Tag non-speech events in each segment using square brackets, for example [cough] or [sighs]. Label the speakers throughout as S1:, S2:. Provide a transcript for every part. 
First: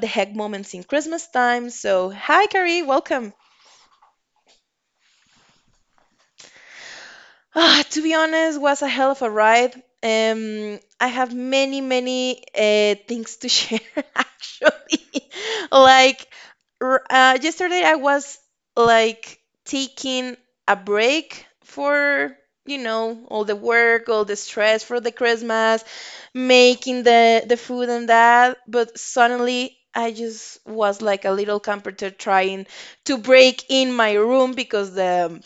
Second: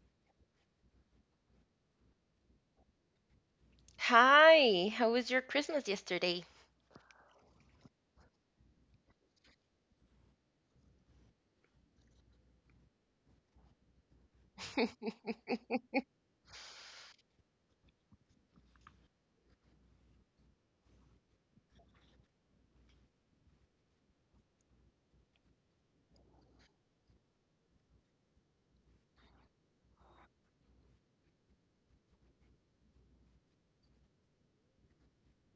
S1: the heck moments in Christmas time. So, hi, Carrie, welcome.
S2: Hi, how was your Christmas yesterday?
S1: Ah, to be honest, was a hell of a ride. I have many things to share [laughs] actually. [laughs] Like yesterday, I was like taking a break for, all the work, all the stress for the Christmas, making the food and that. But suddenly, I just was like a little comforter trying to break in my room because the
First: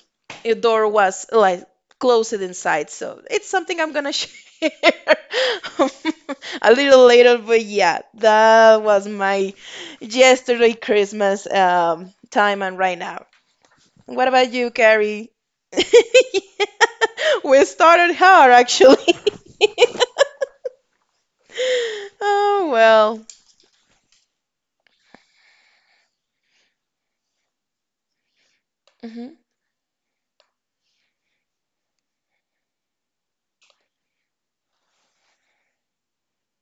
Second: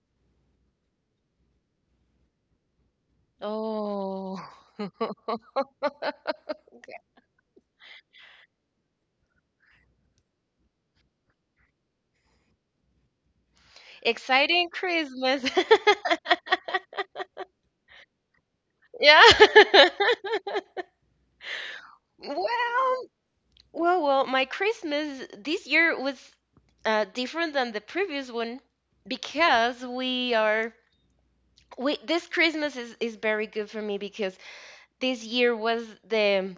S1: a door was like close it inside. So it's something I'm gonna [laughs]
S2: Oh, [laughs]
S1: share [laughs] a little later. But yeah, that was my yesterday Christmas time and right now. What about
S2: exciting
S1: you, Carrie?
S2: Christmas. [laughs]
S1: [laughs] We started hard actually.
S2: Yeah. [laughs]
S1: [laughs] Oh
S2: Well,
S1: well.
S2: well, well, my Christmas this year was different than the previous one
S1: Hmm.
S2: because we this Christmas is very good for me because this year was the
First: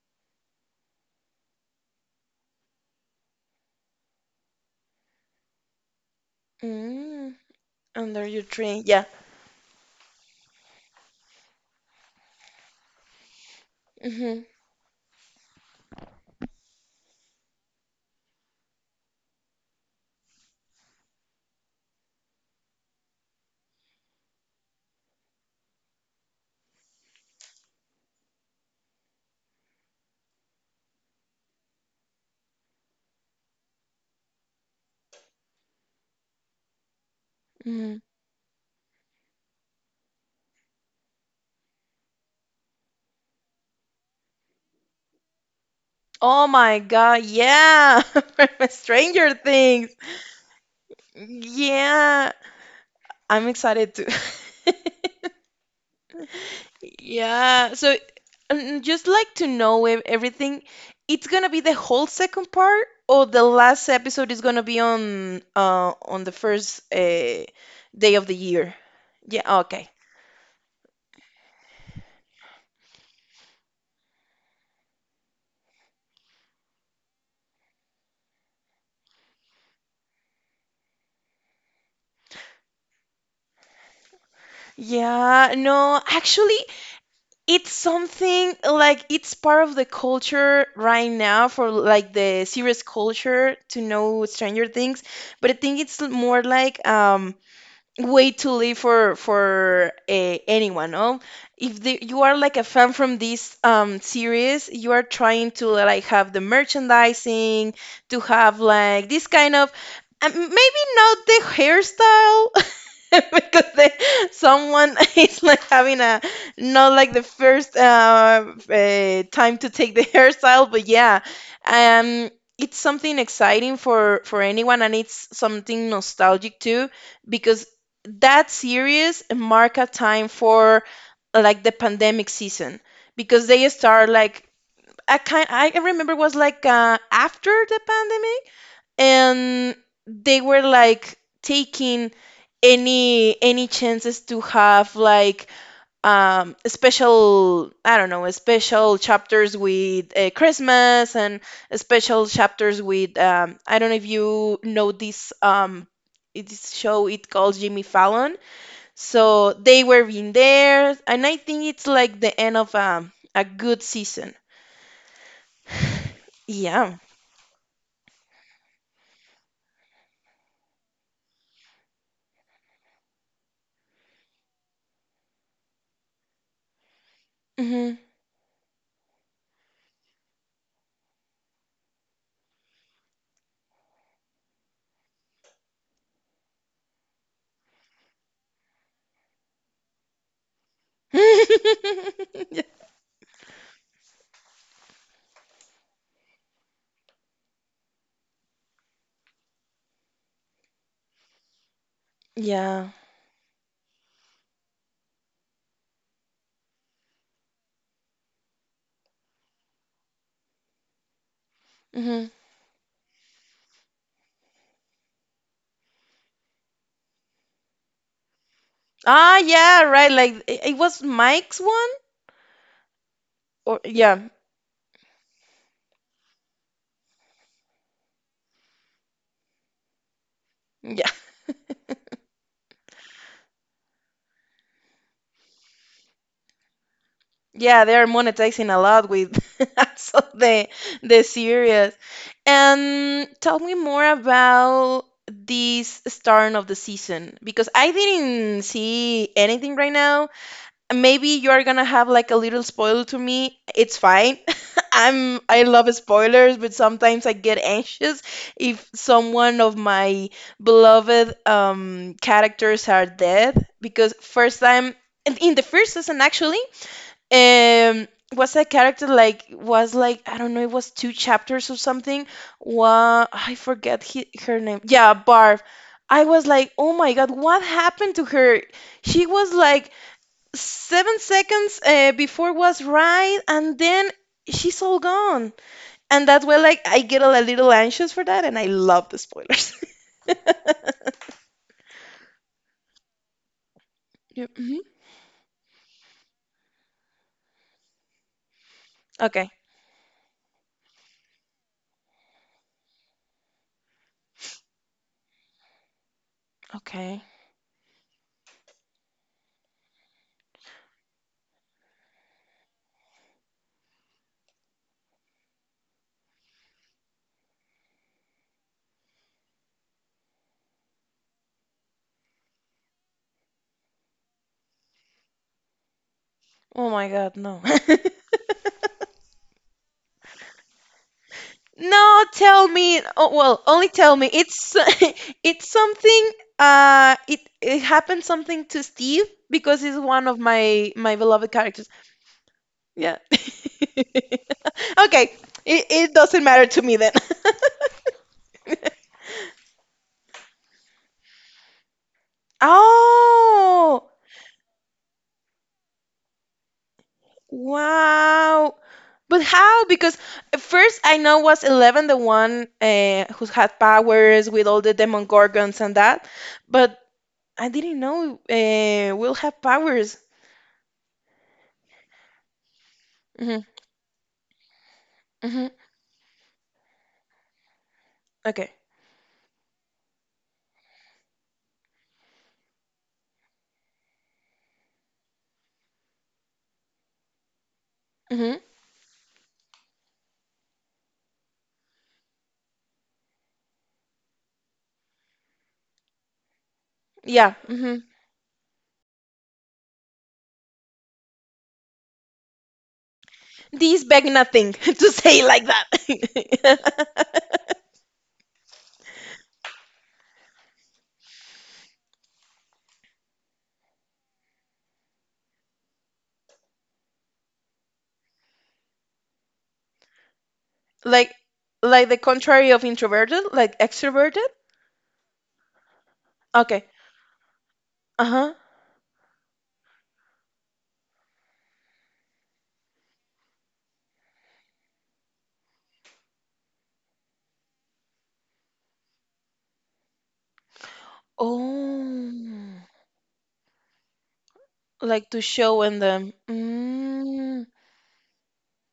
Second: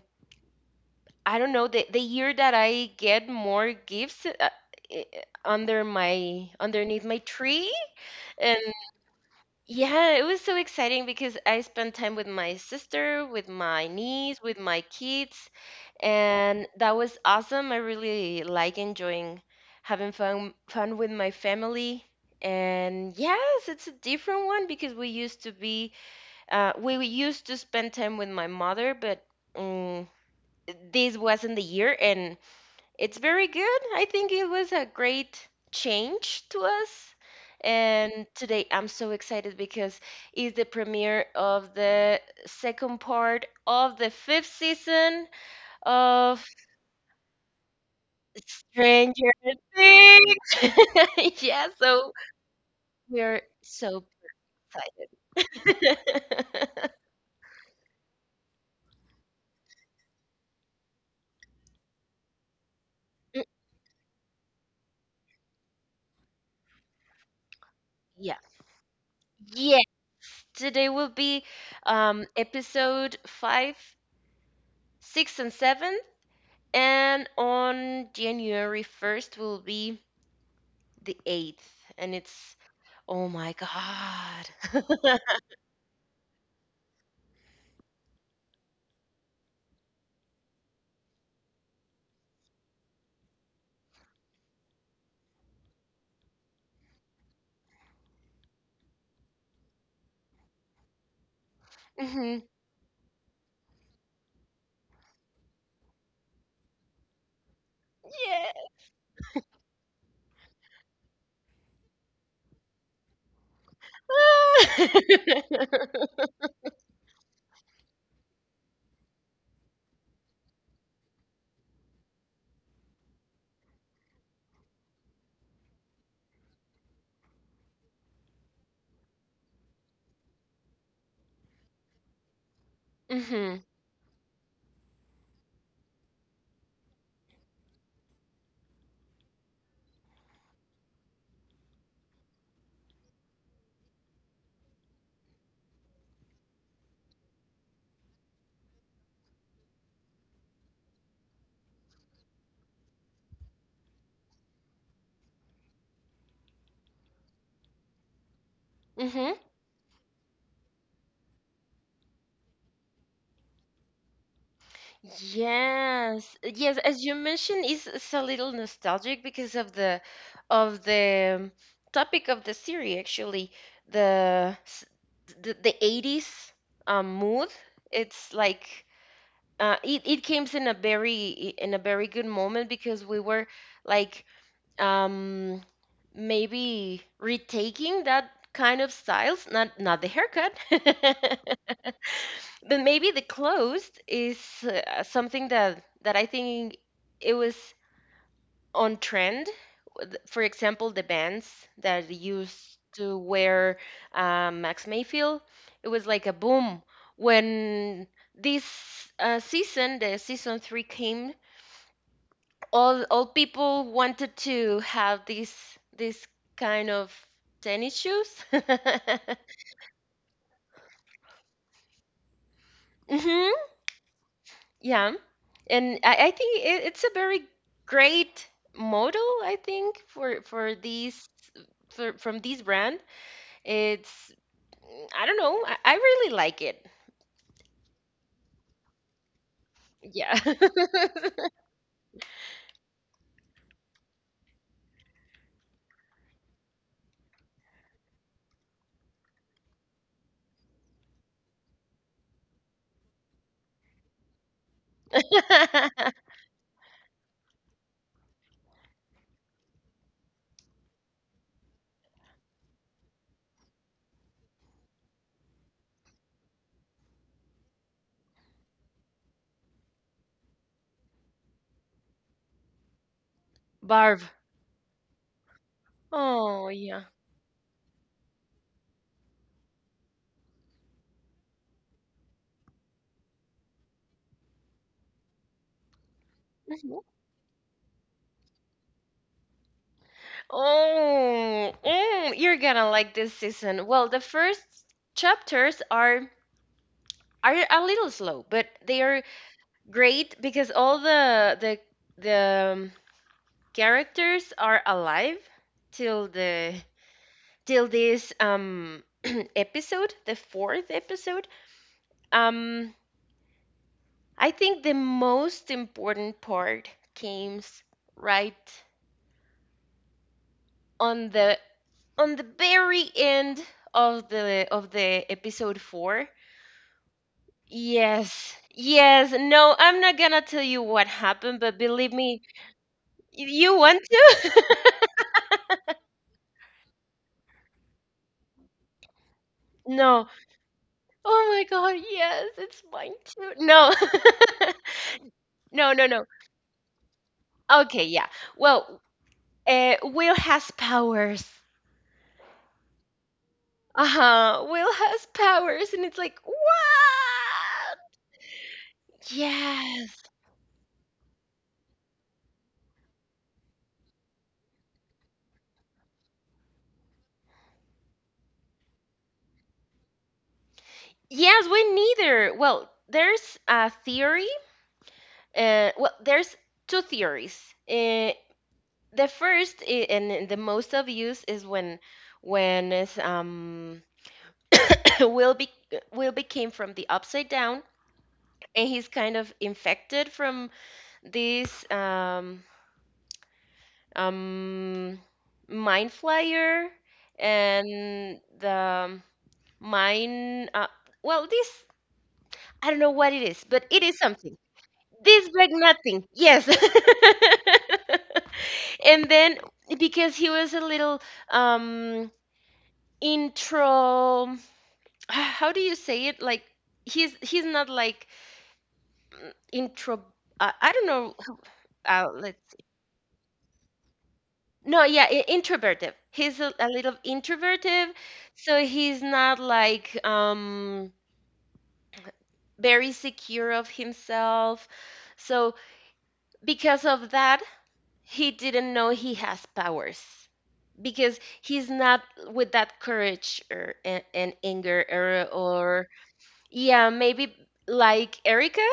S2: I don't know the year that I get more gifts eh, under my underneath my
S1: Mm.
S2: tree
S1: Under your
S2: and.
S1: tree, yeah.
S2: Yeah, it was so exciting because I spent time with my sister, with my niece,
S1: Hmm.
S2: with my kids, and that was awesome. I really like enjoying having fun with my family. And yes, it's a different one because we used to spend time with my mother, but um, this wasn't the year, and it's very good. I think it was a great change to us.
S1: Hmm.
S2: And today I'm so excited because it's the premiere of the second part of the fifth season of
S1: Oh my God, yeah! [laughs] From
S2: Stranger
S1: Stranger Things.
S2: Things. [laughs] Yeah, so
S1: Yeah,
S2: we're
S1: I'm
S2: so
S1: excited too.
S2: excited.
S1: [laughs]
S2: [laughs]
S1: Yeah, so and just like to know everything, it's gonna be the whole second part, or
S2: Mm,
S1: the last episode is gonna be on the first day
S2: yeah.
S1: of the year. Yeah,
S2: Yeah.
S1: okay.
S2: Today will be episode five, six, and seven. And on January 1st will be the 8th. And it's, oh my God.
S1: Yeah, no, actually, it's something like it's part of the culture right now for like the serious culture to know Stranger Things, but I think it's more like way to live for anyone, no, if
S2: [laughs]
S1: you
S2: Hmm.
S1: are like a fan from this series, you are trying to like have the merchandising to have
S2: Yeah.
S1: like this kind of maybe not the hairstyle [laughs] because they, someone [laughs] is like
S2: [laughs]
S1: having a not like the first time to take the [laughs] hairstyle, but yeah, um it's something exciting for anyone, and it's something nostalgic too because that series mark a time for like the pandemic season because
S2: Mhm.
S1: they start like I kind I remember it was like after the pandemic, and they were like taking any chances to have like special, I don't know, special chapters with Christmas and special chapters with I don't know if you know this this show it calls Jimmy Fallon.
S2: Mhm.
S1: So they were in there, and I think it's like the end of a good season.
S2: Yes. Yes,
S1: Yeah.
S2: as you mentioned, it's a little nostalgic because of the topic of the series actually, the s- the 80s mood.
S1: Hmm.
S2: It's like it it came in a very good moment because we were like um maybe retaking that kind of styles, not the haircut [laughs] but
S1: [laughs]
S2: maybe the clothes is something that I think it was on trend. With- for example the bands that used
S1: Yeah.
S2: to wear Max Mayfield. It was like a boom when this season three came,
S1: Mm-hmm.
S2: all people wanted to have these this kind of tennis shoes. [laughs]
S1: Ah, yeah, right. Like it was Mike's one,
S2: Hmm.
S1: or yeah,
S2: Yeah, and I think it's a very great model. I think for
S1: yeah,
S2: these for from this brand, it's I don't know. I really like it.
S1: yeah. They are monetizing a lot with [laughs] so
S2: Yeah.
S1: the series. And tell me more about this start of the season because I didn't see anything right now. Maybe you're gonna have like a little spoil to me, it's fine. [laughs] I'm, I love
S2: [laughs]
S1: spoilers, but sometimes I get anxious if someone of my beloved characters are dead because first time in the first season actually, um was a character like was like I don't know, it was two chapters or something what I forget
S2: Barb.
S1: he, her name, yeah, Barb. I was
S2: Oh
S1: like, oh
S2: yeah.
S1: my God, what happened to her? She was like 7 seconds before, was right, and then she's all gone. And that's where like,
S2: Mhm.
S1: I get a little anxious for that, and I love the spoilers. [laughs]
S2: Oh, mm, you're gonna like this season. Well, the
S1: You-
S2: first
S1: mhm.
S2: chapters are a little slow, but they are
S1: Okay,
S2: great because all the characters are alive till the
S1: okay.
S2: till this [clears throat] episode, the fourth episode. Um, I think the most important part came right on the very end of the episode four.
S1: Oh my God, no. [laughs]
S2: Yes. Yes, no, I'm not gonna tell you what happened, but believe
S1: No,
S2: me,
S1: tell me. Oh,
S2: Y-
S1: well,
S2: You
S1: only
S2: want
S1: tell me.
S2: to?
S1: It's
S2: [laughs]
S1: [laughs] it's something. It it happened something to Steve because he's
S2: No.
S1: one of my my
S2: Oh
S1: beloved
S2: my
S1: characters.
S2: God, yes, it's mine
S1: Yeah.
S2: too. No. [laughs]
S1: [laughs] Okay, it
S2: No, no,
S1: it
S2: no.
S1: doesn't matter to me then. [laughs]
S2: Okay, yeah. Well, Will has powers.
S1: Oh,
S2: Uh-huh. Will has powers, and it's like, what?
S1: wow. But how? Because
S2: Yes.
S1: at first I know was 11 the one who had powers with all the Demogorgons and that, but I didn't know Will have powers.
S2: Yes, we neither. Well, there's
S1: Hmm.
S2: a theory.
S1: Hmm.
S2: There's two theories. Uh,
S1: Okay.
S2: the first and the most obvious is when is [laughs] Will be Will became from the Upside Down,
S1: Hmm.
S2: and he's kind of infected from this um, mind flyer
S1: Yeah. Hmm.
S2: and the mind. This I don't know what it is, but it
S1: These
S2: is
S1: beg
S2: something.
S1: nothing [laughs] to say
S2: This bag
S1: like
S2: nothing. Yes.
S1: that. [laughs]
S2: [laughs] And then because he was a little um intro how do you say it, like he's not like intro I don't know
S1: Like, like the
S2: let's
S1: contrary
S2: see.
S1: of introverted, like extroverted.
S2: No, yeah, introverted, he's a
S1: Okay.
S2: little introverted,
S1: Uh-huh.
S2: so he's not like very secure of himself, so because of that he didn't know he has powers because he's not with
S1: Oh.
S2: that courage or and anger
S1: Like to show in
S2: or
S1: the
S2: yeah, maybe
S1: Mm,
S2: like Erica.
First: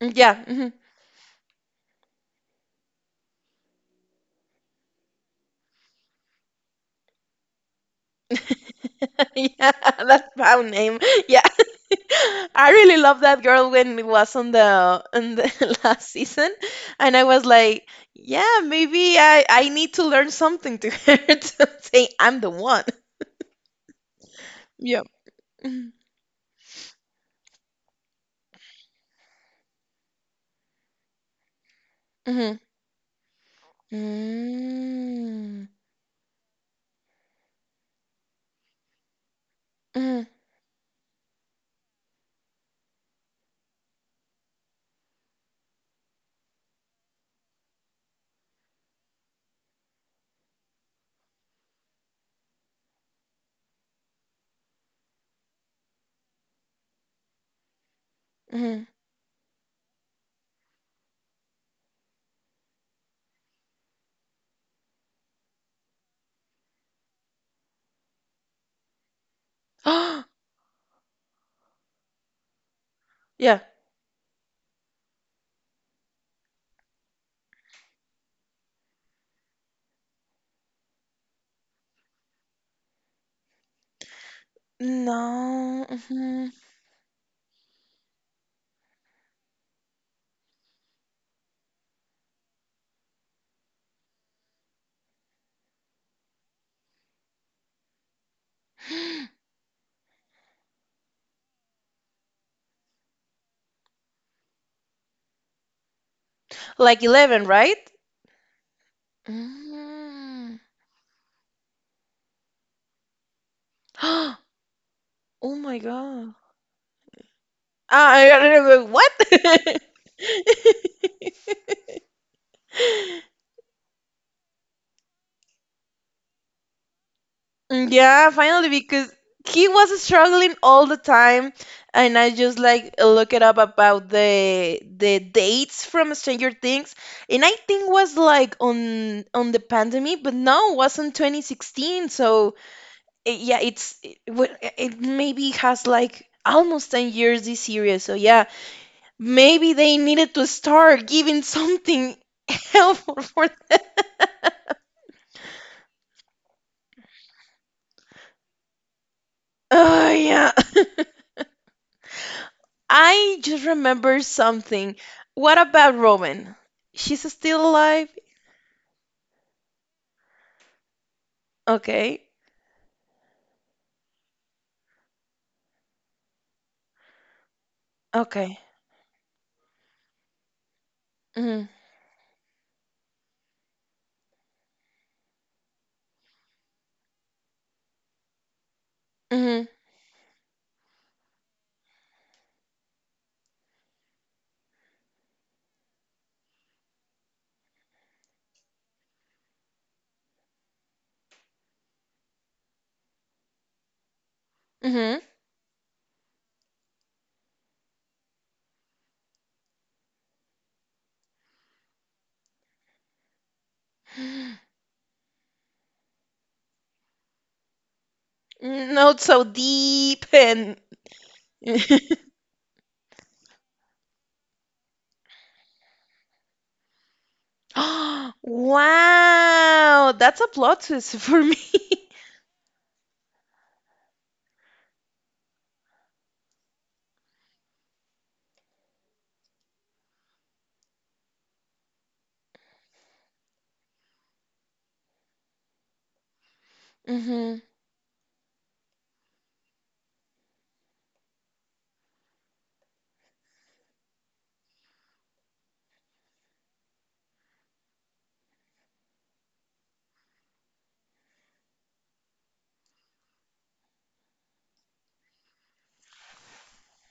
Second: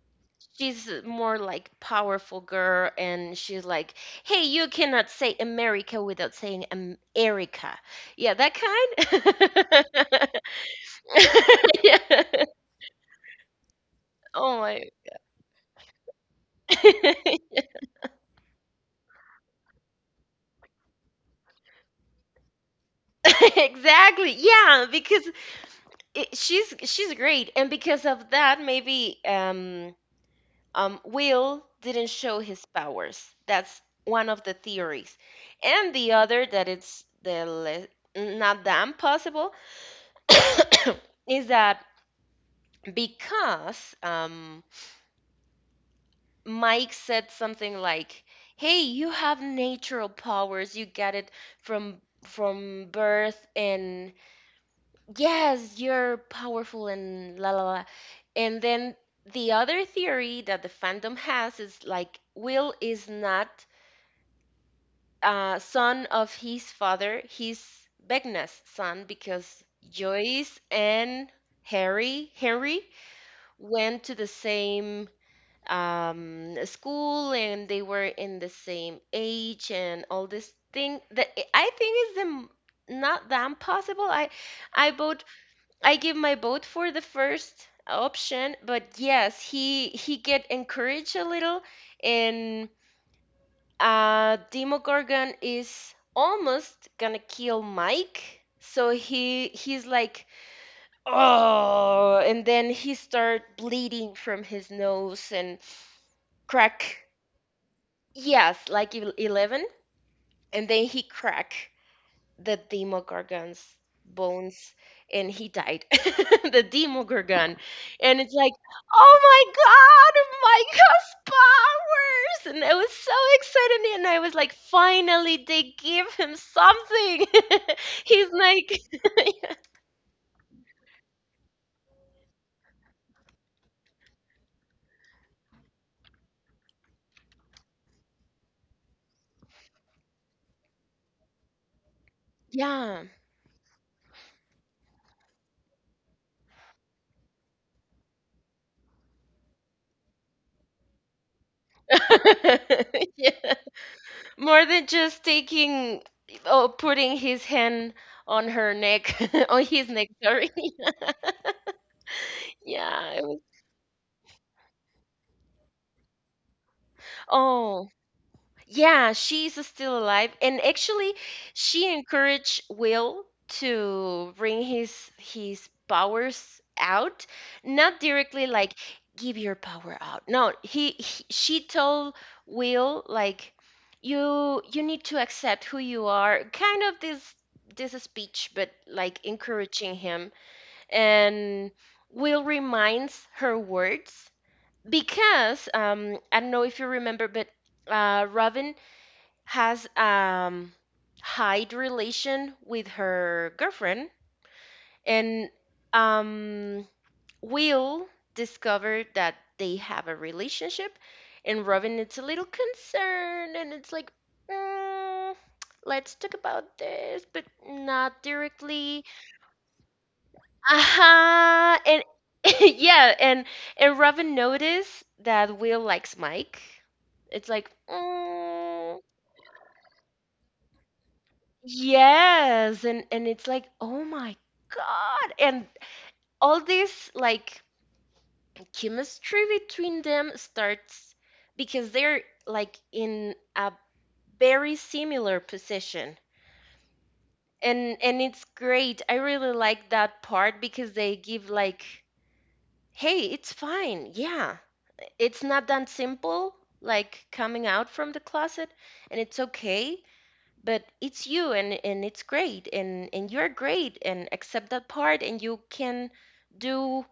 S1: mm, yeah, mhm.
S2: She's more like powerful girl and she's like, hey, you cannot say America without saying Erica. Yeah, that
S1: [laughs] Yeah,
S2: kind.
S1: that's my name. Yeah,
S2: [laughs] Yeah.
S1: [laughs] I really love that girl when it was
S2: Oh my.
S1: on the [laughs] last season, and I was
S2: [laughs]
S1: like, yeah, maybe I need to learn something to her [laughs] to say I'm the one.
S2: Exactly, yeah,
S1: Yeah.
S2: because
S1: Mm-hmm.
S2: she's great and because of that maybe Will didn't show
S1: Mm-hmm.
S2: his powers. That's one of the theories. And the other that it's the not damn possible
S1: Mm-hmm.
S2: [coughs] is that because Mike said something like, "Hey, you have natural powers. You get it from birth, and yes, you're powerful." And la la la. And then the other theory that the fandom has is like Will is not son of his father. He's Vecna's son because
S1: Oh,
S2: Joyce and Harry Henry
S1: [gasps] yeah.
S2: went to the same school and they were in the same age and all this thing, that I think is the not that impossible. I i vote
S1: No.
S2: I give my
S1: Mhm.
S2: vote for the first option, but yes, he get encouraged a little, and Demogorgon is almost gonna kill Mike, so
S1: [gasps]
S2: he's like, oh. And then he start bleeding from his nose and
S1: Like
S2: crack.
S1: 11, right?
S2: Yes, like 11,
S1: Mm.
S2: and
S1: [gasps]
S2: then he cracked the Demogorgon's bones and he
S1: Oh
S2: died.
S1: my
S2: [laughs]
S1: God.
S2: The Demogorgon. And it's like,
S1: I [laughs]
S2: "Oh my
S1: what?
S2: God, Micah's
S1: [laughs]
S2: powers!" And I was so excited and I was like, "Finally, they give him something." [laughs] He's
S1: Yeah, finally,
S2: like,
S1: because he was struggling all the time, and I just like look it up about the dates from Stranger Things, and I think was like on the pandemic, but no, it was on 2016. So
S2: yeah.
S1: yeah, it's it, wa- it maybe has like almost 10 years this series. So yeah, maybe they needed to start giving something [laughs]
S2: [laughs]
S1: helpful for
S2: Yeah.
S1: them.
S2: More than just taking or putting his hand on her neck, [laughs] on his neck,
S1: Oh
S2: sorry.
S1: yeah,
S2: [laughs] Yeah.
S1: I just remember something. What about Robin? She's still
S2: Oh,
S1: alive?
S2: yeah, she's still alive. And actually, she
S1: Okay.
S2: encouraged Will to bring his powers out, not directly
S1: Okay.
S2: like give your power out. No, he she
S1: Mhm.
S2: told Will like, you need to accept who you are. Kind of this speech, but like
S1: Mhm.
S2: encouraging him. And Will reminds her words because I don't know if you remember, but Robin has hide relation with her girlfriend,
S1: Mhm.
S2: and um, Will discovered that they have a relationship, and Robin is a little concerned, and it's like, mm, let's talk about this, but not directly.
S1: Not so deep and
S2: Uh-huh. And
S1: [gasps]
S2: [laughs] yeah, and Robin noticed that Will likes Mike. It's like,
S1: wow,
S2: mm,
S1: that's a plot twist for me. [laughs]
S2: yes, and it's like, oh my God. And all this like chemistry between them starts because they're like in a very similar position.
S1: Mhm.
S2: And it's great. I really like that part because they give like, hey, it's fine. Yeah, it's not that simple like coming out from the closet, and it's okay, but it's you, and it's great, and you're great, and accept that part and you can do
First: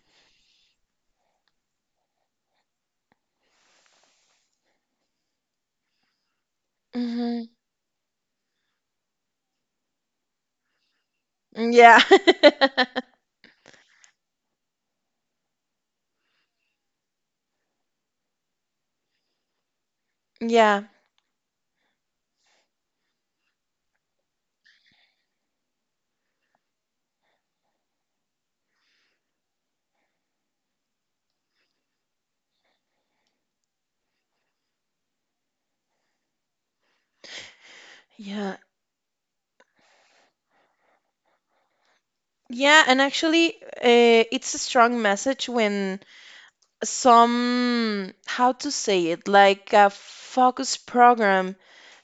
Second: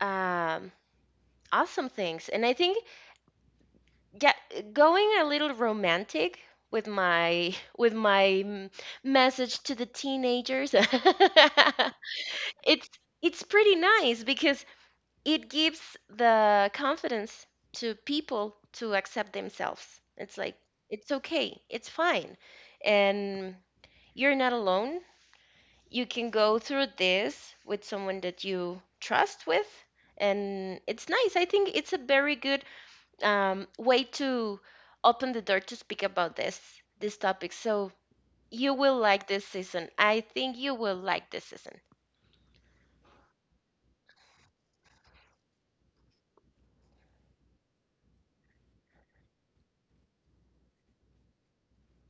S2: um awesome things. And I think yeah, going a little romantic with
S1: Mhm.
S2: my [laughs] with my mm, message to the teenagers. [laughs]
S1: Yeah.
S2: It's
S1: [laughs]
S2: pretty nice because it gives the confidence to people to accept themselves. It's like,
S1: Yeah,
S2: it's okay, it's fine. And you're not alone. You can go through this with someone that you trust with. And it's nice. I think it's a very good way to open the door to speak about this topic. So
S1: yeah,
S2: you will like this season. I think you will like this season.
S1: yeah, and actually, it's a strong message when some, how to say it, like a focus program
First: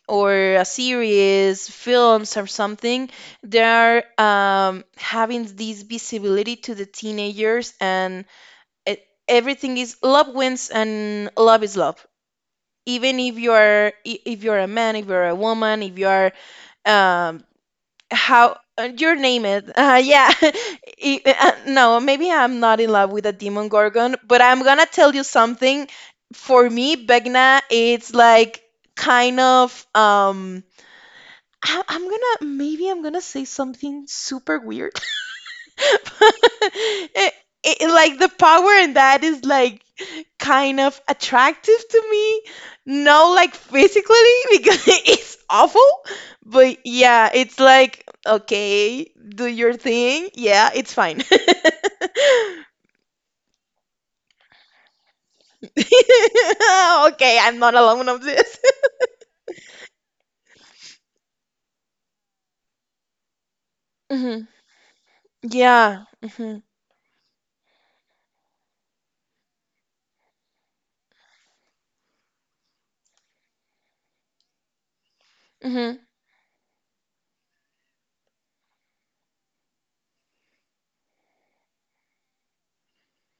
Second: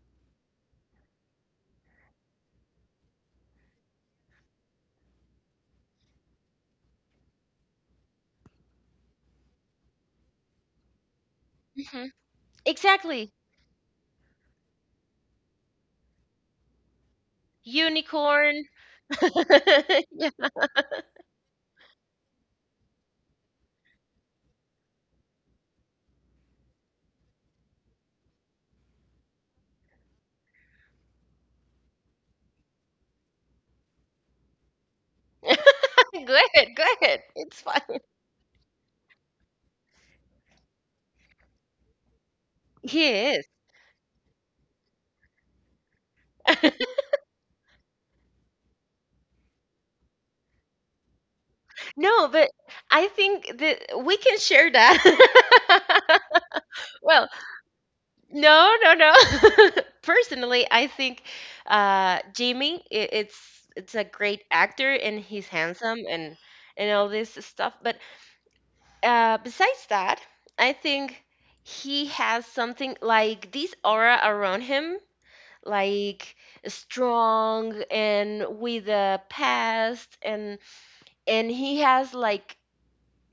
S1: or a series, films, or something, they are having this visibility to the teenagers, and it, everything is love wins, and love is love.
S2: Hmm.
S1: Even
S2: Exactly.
S1: if you are if you're a man, if you're a woman, if you are um, how
S2: Unicorn.
S1: your name it,
S2: [laughs]
S1: yeah.
S2: Yeah.
S1: [laughs] No, maybe I'm not in love with a demon gorgon, but I'm gonna tell you something. For me, Begna, it's like kind of I'm gonna, maybe I'm gonna say something super weird. [laughs]
S2: [laughs] Good, good.
S1: it,
S2: It's fine.
S1: it, like the power in that is like kind of attractive to me.
S2: He
S1: No, like
S2: is.
S1: physically [laughs] because it's awful. But
S2: [laughs]
S1: yeah, it's like okay, do your thing. Yeah, it's fine. [laughs] Okay,
S2: No, but I think that we can share that. [laughs] Well,
S1: I'm not alone on this.
S2: no, no, no. [laughs] Personally, I think Jimmy, I it's a
S1: [laughs] Hmm.
S2: great actor and he's handsome
S1: Yeah.
S2: and
S1: Hmm.
S2: all this stuff. But besides that, I think he has something like this aura around him,
S1: Hmm.
S2: like strong and with a past, and he has like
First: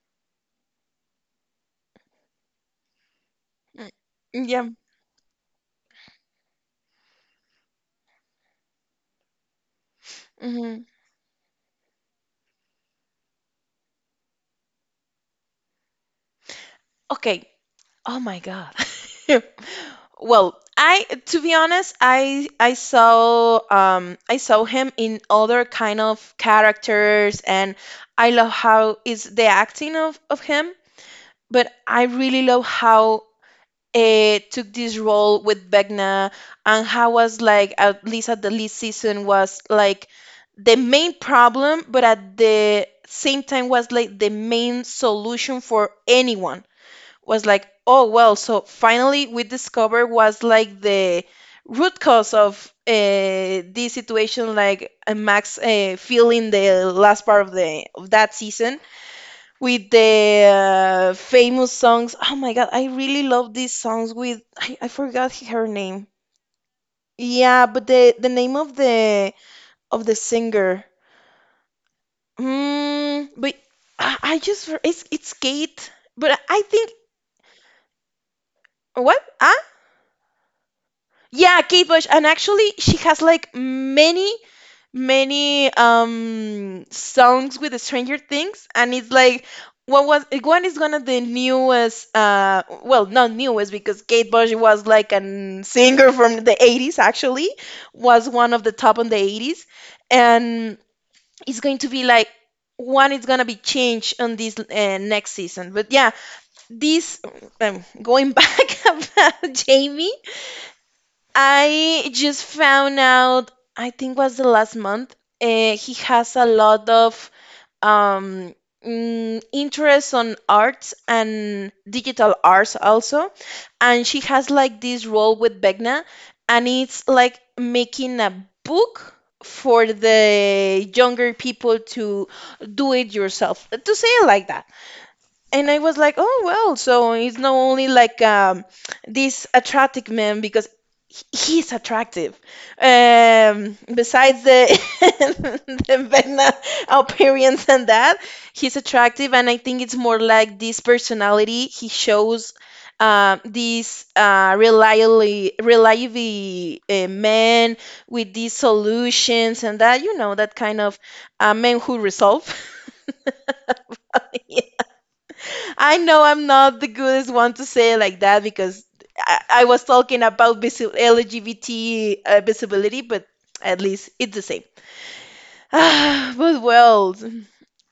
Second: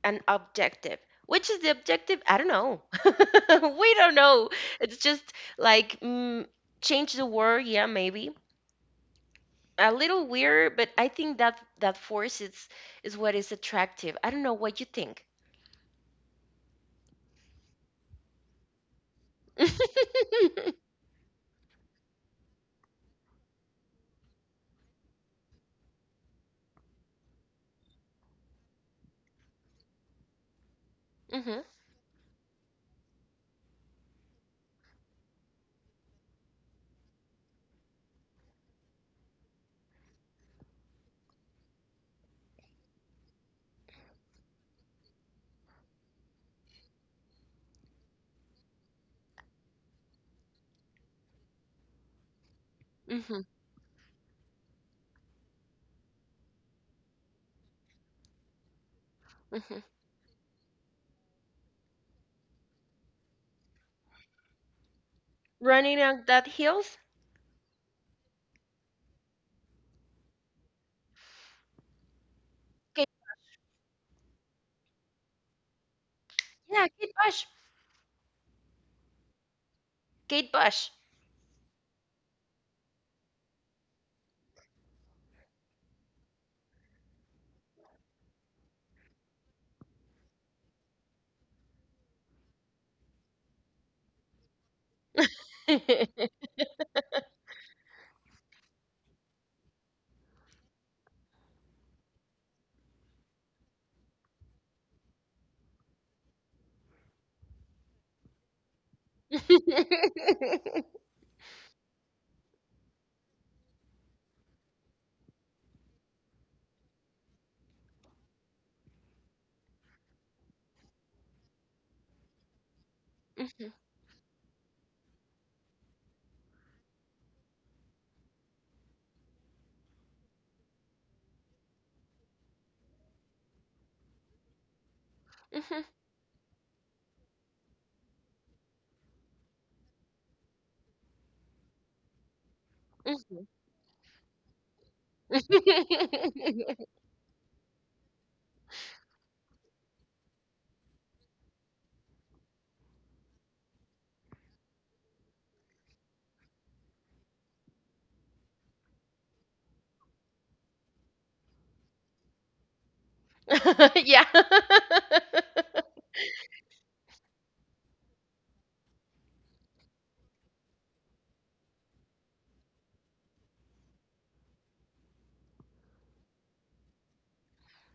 S2: an objective, which is the objective, I don't know, [laughs] we don't know.
S1: Yeah.
S2: It's just like mm, change the word, yeah, maybe a little weird, but
S1: Hmm.
S2: I think that that force is what is attractive. I don't know what you think.
S1: Okay. Oh my God. [laughs]
S2: [laughs]
S1: Well, I to be honest, I saw him in other kind of characters, and I love how is the acting of him,
S2: Hmm.
S1: but I really love how it took this role with Vecna, and how was like at least at the least season was like the main problem, but at the same time was like the main solution for anyone, was like, oh well, so finally we discovered was like the root cause of
S2: Hmm.
S1: this situation, like Max feeling the last part of the of that season
S2: Hmm.
S1: with the famous songs. Oh my God, I really love these songs with I forgot her
S2: Running
S1: name.
S2: on that hills.
S1: Yeah, but the name of the singer.
S2: Kate,
S1: Mm, but I just it's Kate, but I
S2: yeah,
S1: think
S2: Kate Bush.
S1: what?
S2: Kate
S1: Yeah, Kate Bush. And actually, she has like many songs with the Stranger Things, and it's like what was one is one of the newest well, not newest because Kate Bush was like a singer from the 80s actually, was one of the top on the 80s, and it's going to be like one is going to be changed on this next season, but yeah, this going back [laughs] about
S2: Bush.
S1: Jamie, I just found out, I think was the last month, he has a lot of um, interest on arts and digital arts also.
S2: [laughs] [laughs]
S1: And she has like this role with Begna, and it's like making a book for the younger people to do it yourself, to say it like that. And
S2: Mhm,
S1: I was like, oh well, so it's not only like this attractive man because he's attractive.
S2: mhm.
S1: Besides the [laughs] the vena
S2: [laughs]
S1: appearance and that, he's attractive, and I think it's more like this personality he shows. This reliably man with these solutions and that, you know, that kind of men who resolve.
S2: Yeah. [laughs]
S1: I know I'm not the goodest one to say it like that because I was talking about LGBT visibility, but at least it's the same. [sighs] But well,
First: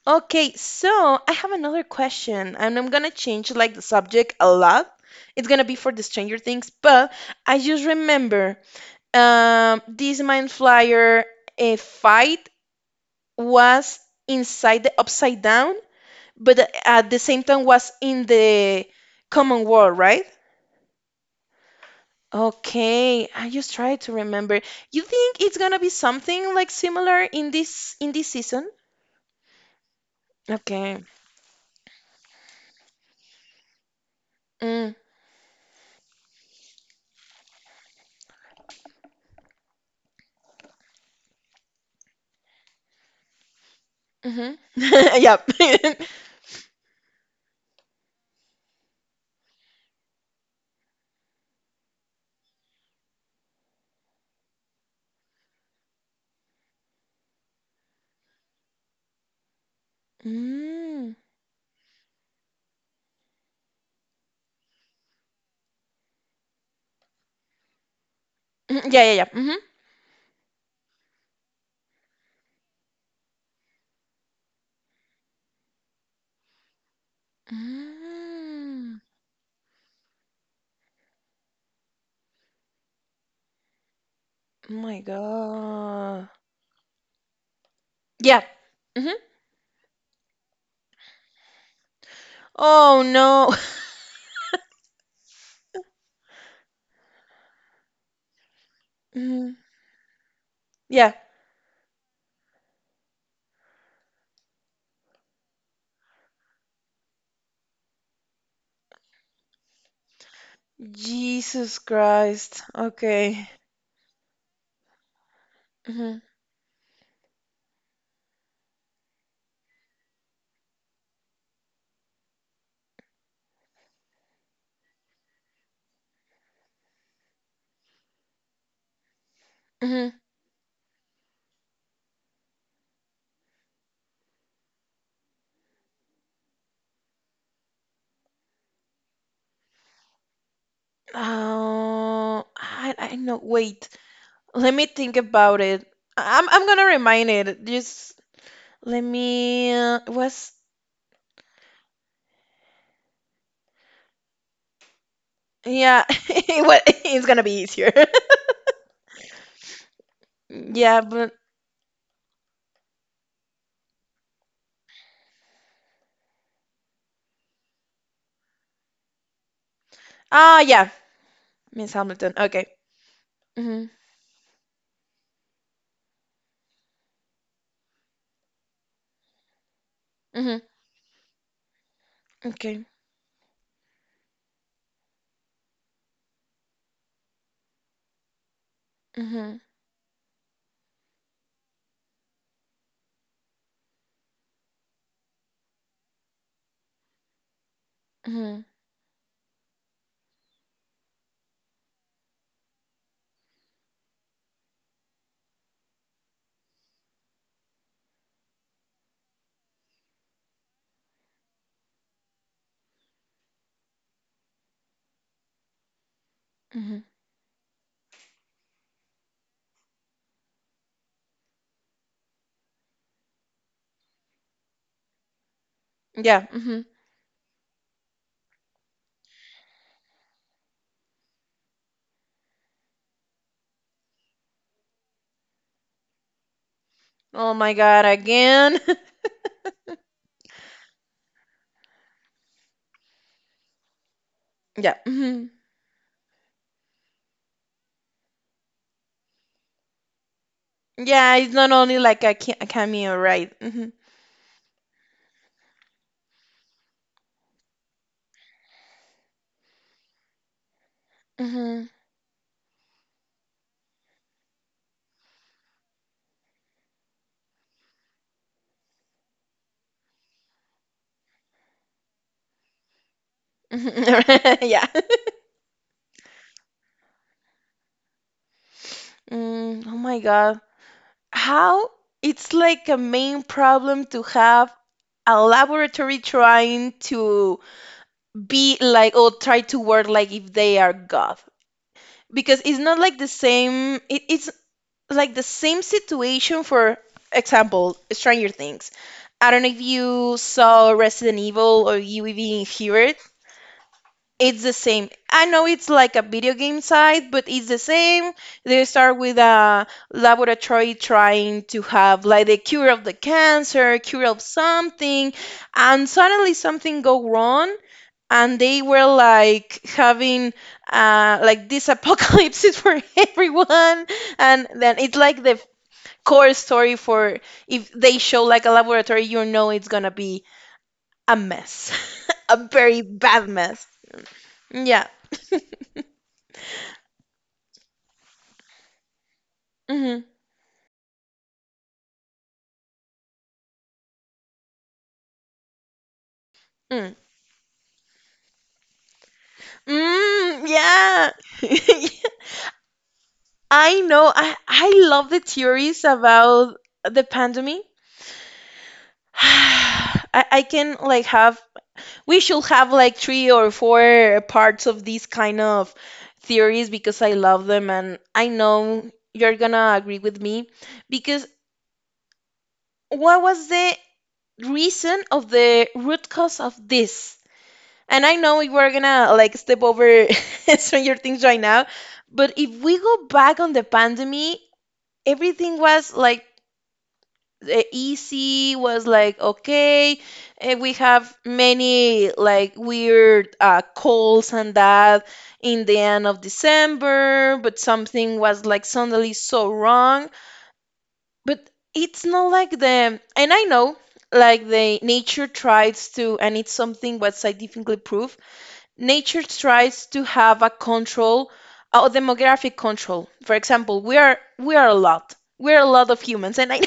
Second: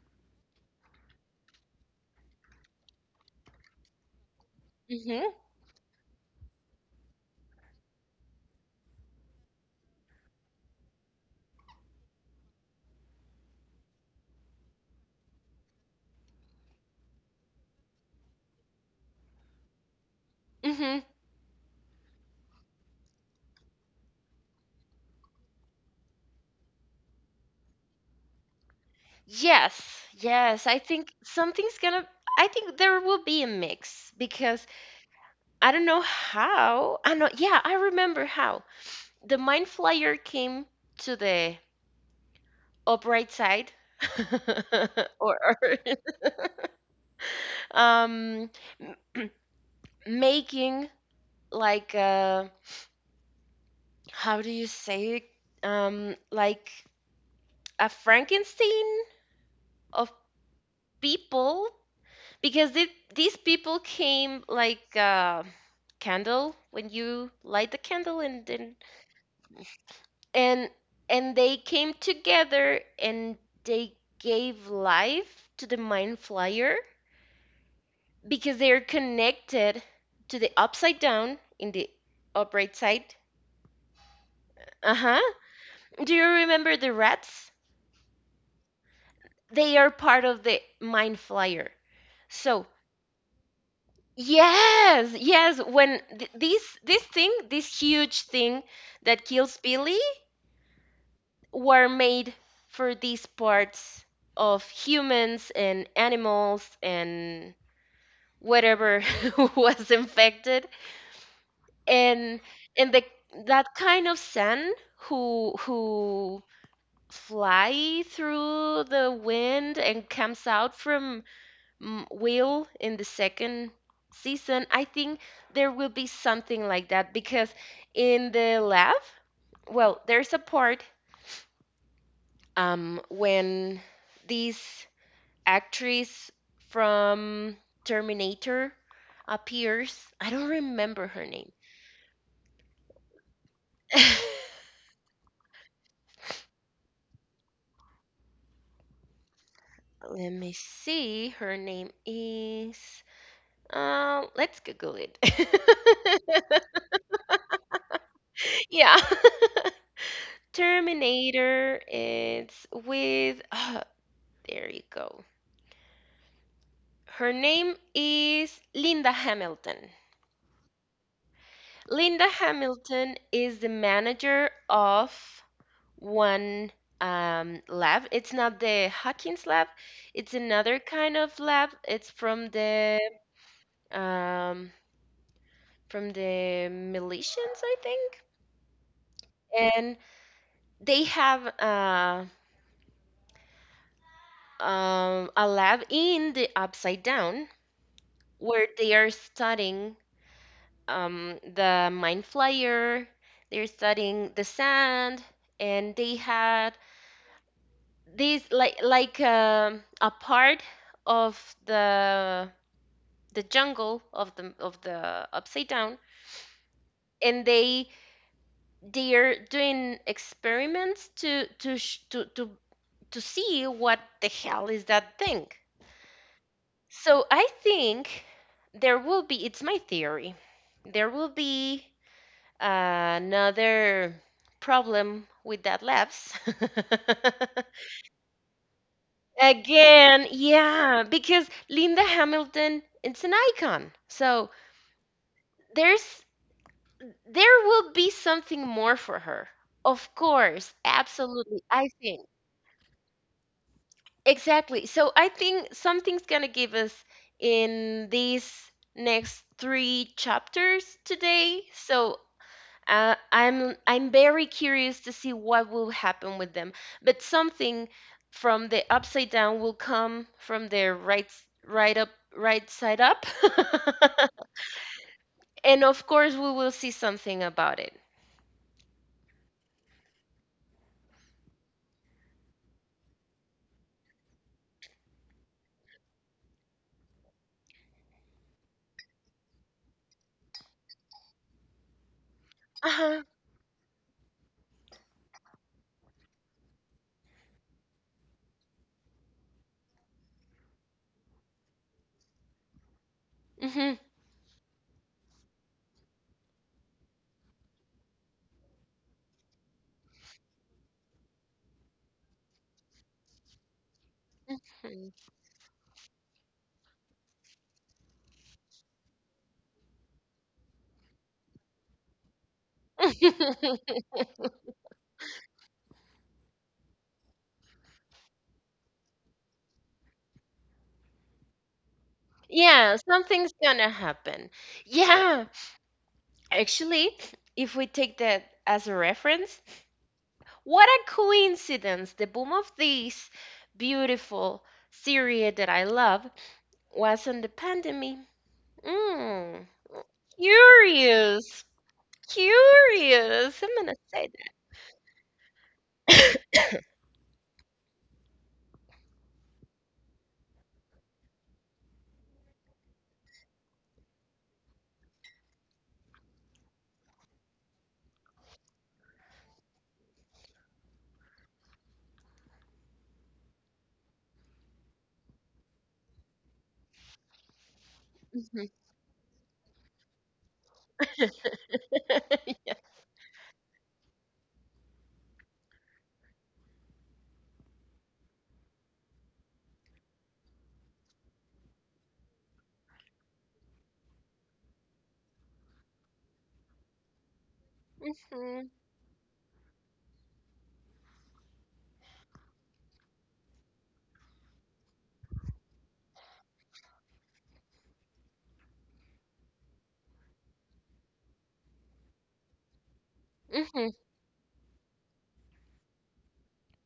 S1: okay. So I have another question, and I'm gonna change like the subject a lot.
S2: Mhm,
S1: It's gonna be for the Stranger Things, but I just remember this Mind Flyer fight was inside the Upside Down, but at the same time was in the common war, right?
S2: mhm.
S1: Okay, I just try to remember. You think it's gonna be something like similar in this season?
S2: Yes, yes. I
S1: Okay.
S2: think something's gonna. I think there will be a mix because
S1: Mm,
S2: I don't know how. I know. Yeah, I remember how the mind flyer came to the upright side, [laughs]
S1: mm-hmm. [laughs] Yep.
S2: or
S1: [laughs]
S2: [laughs] um, m- making like how do you say it? Like a Frankenstein of
S1: Mm.
S2: people, because these people came like candle, when you light the candle, and then
S1: Mm, yeah, yeah, yeah. Mm-hmm.
S2: and and they came together and they gave life to the mind flyer because they're
S1: Mm.
S2: connected to the upside down in the upright side.
S1: Oh my
S2: Uh-huh. Do you
S1: God.
S2: remember the rats?
S1: Yeah. Mm-hmm.
S2: They are part of the mind flyer, so
S1: Oh no.
S2: yes, yes. When this thing, this huge thing
S1: [laughs]
S2: that kills
S1: Mm.
S2: Billy,
S1: Yeah.
S2: were made for these parts of humans and animals and whatever [laughs] was infected,
S1: Jesus
S2: and
S1: Christ.
S2: the
S1: Okay.
S2: that kind of sun who
S1: Mm-hmm.
S2: fly through the wind and comes out from mm, Will in the second season. I think there will be something like that because in the lab, well, there's a part when this actress from Terminator appears, I don't remember her name.
S1: Oh, I know. Wait, let me
S2: [laughs]
S1: think about it. I'm gonna remind it. Just let me. It
S2: Let me
S1: was
S2: see, her name is let's Google it.
S1: yeah. [laughs] What it's gonna be easier. [laughs]
S2: [laughs] Yeah. [laughs]
S1: Yeah, but
S2: Terminator. It's with. [sighs] Ah, there you go. Her name is Linda Hamilton.
S1: ah yeah, Miss
S2: Linda
S1: Hamilton. Okay.
S2: Hamilton is the
S1: Mhm.
S2: manager of one lab. It's not the Hawkins lab. It's
S1: Mhm.
S2: another kind of lab. It's
S1: Okay.
S2: um, from the militias, I think.
S1: Mhm.
S2: And they have a lab in the Upside Down where
S1: Mhm.
S2: they are studying the Mind Flyer. They're studying the sand, and they had these a part of the the jungle of the upside down,
S1: Mhm.
S2: and they're doing experiments to sh- to see what the hell is that thing.
S1: Yeah. Mhm.
S2: So I think there will be. It's my theory. There will be another problem with that lapse.
S1: Oh my
S2: [laughs]
S1: God, again.
S2: Again, yeah, because Linda Hamilton is an icon. So
S1: [laughs] Yeah. Mhm.
S2: there's there will be something more for her. Of course,
S1: Yeah, it's
S2: absolutely.
S1: not
S2: I
S1: only like
S2: think.
S1: a, a cameo, right? Mhm.
S2: Exactly. So I think something's going to give us in these next three chapters today.
S1: Mhm.
S2: So I'm very curious to see what will happen with them. But something from the upside down will come from their right up right side up,
S1: Mhm.
S2: [laughs]
S1: [laughs] Yeah.
S2: and of course we will see something about it.
S1: Mm, oh my God. How it's like a main problem to have a laboratory trying to be like or try to work like if they are God. Because it's not like
S2: Uh
S1: the same, it's like the same situation, for example, Stranger Things. I don't know if you saw Resident Evil or you even hear it,
S2: huh.
S1: it's the same. I know it's like a video game side, but it's the same. They start with a laboratory trying to have like the cure of the cancer, cure of
S2: Hmm.
S1: something, and suddenly something go wrong, and they were like having like this apocalypse [laughs] for everyone, and then it's like the core story for if they show like a laboratory, you know it's gonna be a mess, [laughs] a
S2: Yeah,
S1: very bad
S2: something's gonna
S1: mess.
S2: happen.
S1: Yeah.
S2: Yeah, actually, if we take that as a reference,
S1: Mm-hmm.
S2: what a coincidence! The boom of this beautiful series that I love
S1: Mm.
S2: was on the pandemic. Mm,
S1: Mm, yeah.
S2: curious,
S1: [laughs]
S2: curious. I'm gonna
S1: I
S2: say
S1: know. I love the theories
S2: that. [laughs]
S1: about the pandemic. [sighs] I can like have, we should have like three or four parts of these kind of theories because I love them and I know you're gonna agree with me because what was the reason of the root cause of this? And I know
S2: Mhm,
S1: we were gonna like step over [laughs] Stranger Things right now, but if we go back on the pandemic, everything was like easy, was like okay, and we have many like weird calls and that in the end of December, but something was
S2: mhm,
S1: like suddenly so wrong. But it's not like the, and I know, like the nature tries to, and it's something what scientifically proof, nature tries to have a control, a demographic control, for
S2: mhm,
S1: example, we are a lot, we are a lot of humans, and I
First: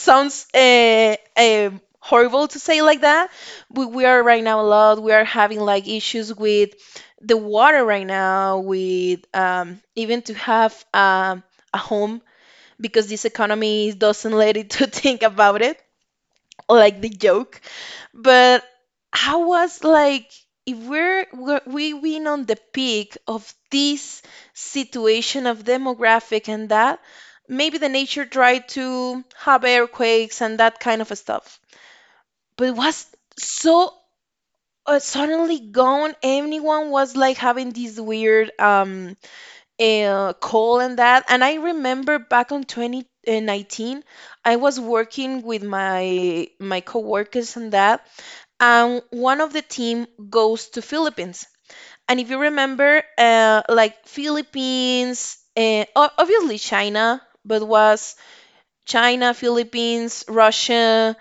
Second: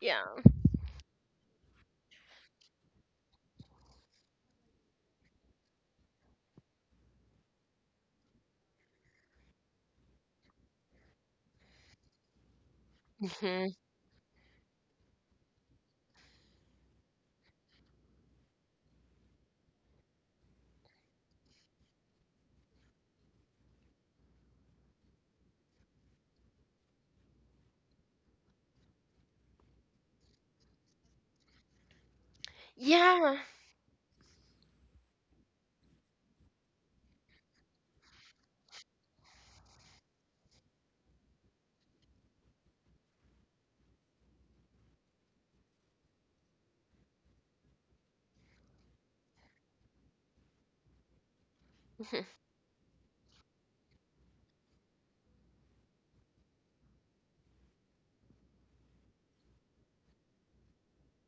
S2: yeah.
S1: horrible to say like that. We are right now a lot. We are having like issues with the water right now, with even to have a home because this
S2: Mhm,
S1: economy doesn't let it to [laughs] think about it. Like the joke, but I was like, if we win on the peak of this situation of demographic and that, maybe the nature tried to have earthquakes and that kind of stuff. But it was
S2: yeah.
S1: so suddenly gone. Everyone was like having this weird call and that. And I remember back on 2019, I was working with my coworkers and that, and one of the team goes to Philippines.
S2: Mhm,
S1: And if you remember, like Philippines, obviously China, but was China, Philippines, Russia,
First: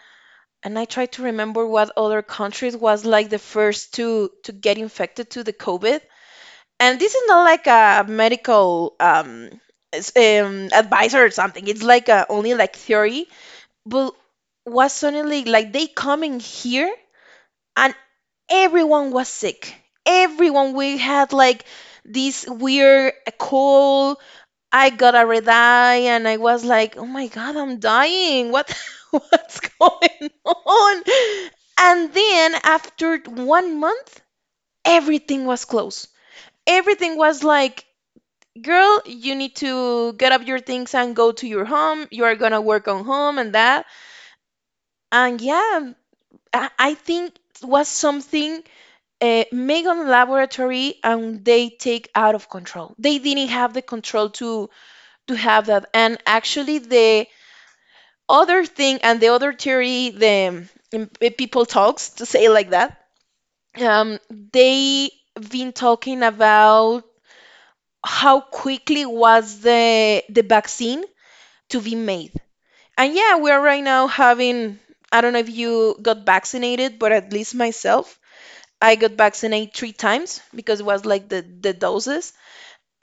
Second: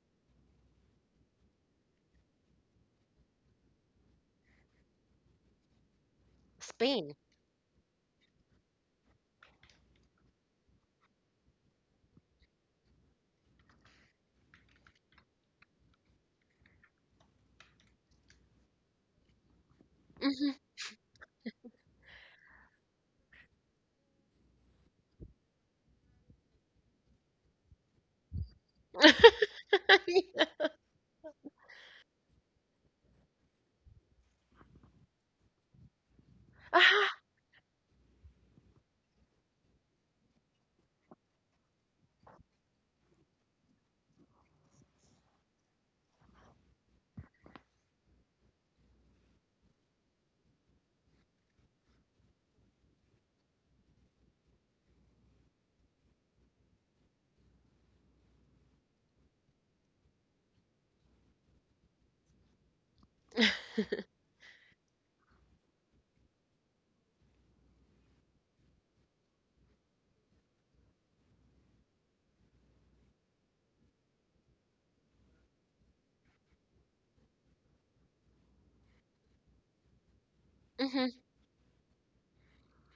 S1: and I try to remember what other countries was like the first to get infected to the COVID. And this
S2: Spain.
S1: is not like a medical advisor or something. It's like a, only like theory, but was suddenly like they coming here and everyone was sick.
S2: Mhm.
S1: Everyone, we had like this weird cold. I got a red eye, and I was like, oh my God, I'm dying. What, [laughs] what's going
S2: [laughs]
S1: on? And then after 1 month, everything was closed. Everything
S2: Ah,
S1: was like, girl, you need to get up your things and go to your home. You are going to work on home and that. And yeah, I think it was something Megan Laboratory and they take out of control. They didn't have the control to have that. And actually, the other thing and the other theory, the um, people talks to say like that, they been talking about how quickly was the vaccine to be made. And yeah, we're right now having. I don't know if you got vaccinated, but at least myself, I got vaccinated three times because it was
S2: mhm,
S1: like the doses.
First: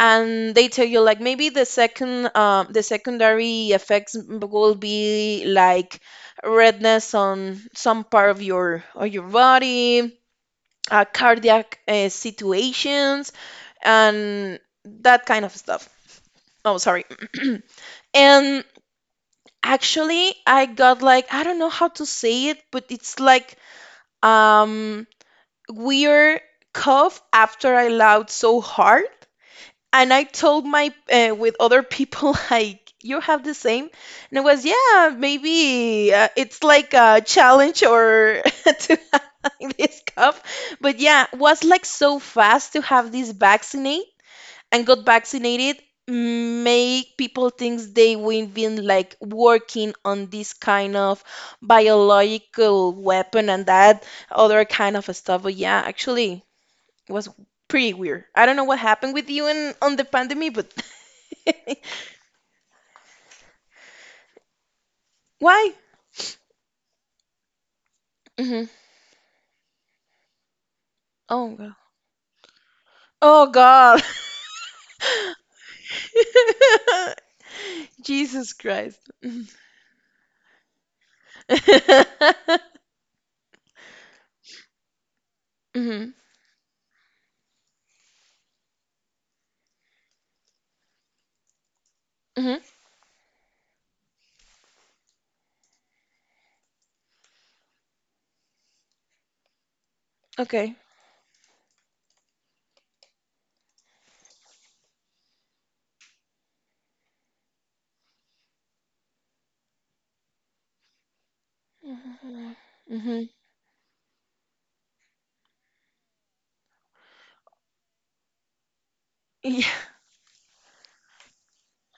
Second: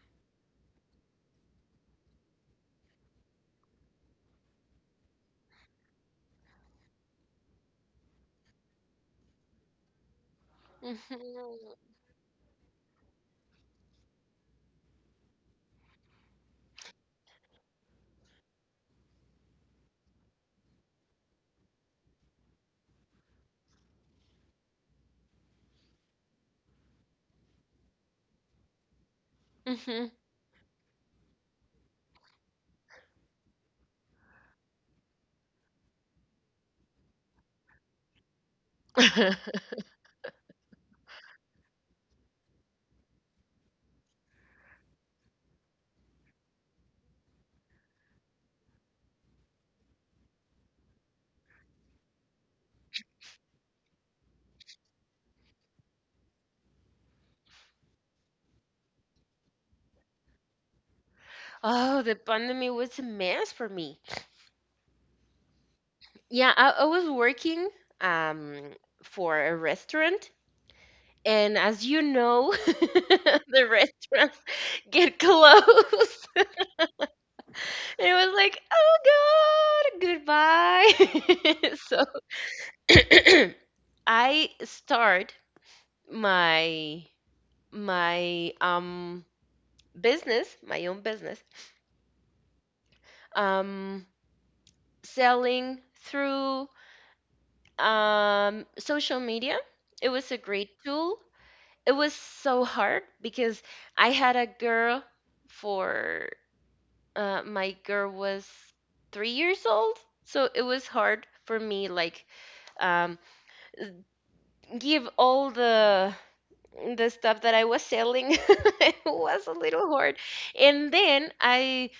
S1: And they tell you like maybe the second, the secondary effects will be like redness on some part of your body,
S2: mhm,
S1: cardiac situations and that kind of stuff. Oh sorry. [clears throat] And actually I got like, I don't know how to say it, but it's like um weird cough after I laughed so hard.
S2: mhm.
S1: And I told my with other people [laughs] like you have the same, and it was, yeah, maybe it's like a challenge or [laughs] to have
S2: [laughs]
S1: like this cup, but yeah, was like so fast to have this vaccinate and got vaccinated, make people think they will be like working on this kind of biological weapon and that other kind of stuff. But yeah, actually it was pretty weird. I don't know what happened with you and on the pandemic, but [laughs]
S2: Oh, the pandemic was a mess for me.
S1: why?
S2: Yeah, I was working
S1: Hmm.
S2: um for a restaurant, and
S1: Oh god.
S2: as you know, [laughs]
S1: Oh
S2: the
S1: god.
S2: restaurants get [laughs] closed.
S1: [laughs]
S2: It was
S1: Jesus
S2: like,
S1: Christ.
S2: oh God, goodbye. [laughs] So
S1: [laughs]
S2: [clears throat] I start
S1: Hmm.
S2: my my um business, my own business,
S1: Hmm.
S2: um selling through social media. It was a great
S1: Okay.
S2: tool. It was so hard because I had a girl for my girl was 3 years old, so it was hard for me like
S1: Hmm.
S2: um give all the stuff that I was selling. [laughs] It was a
S1: Yeah.
S2: little hard. And then I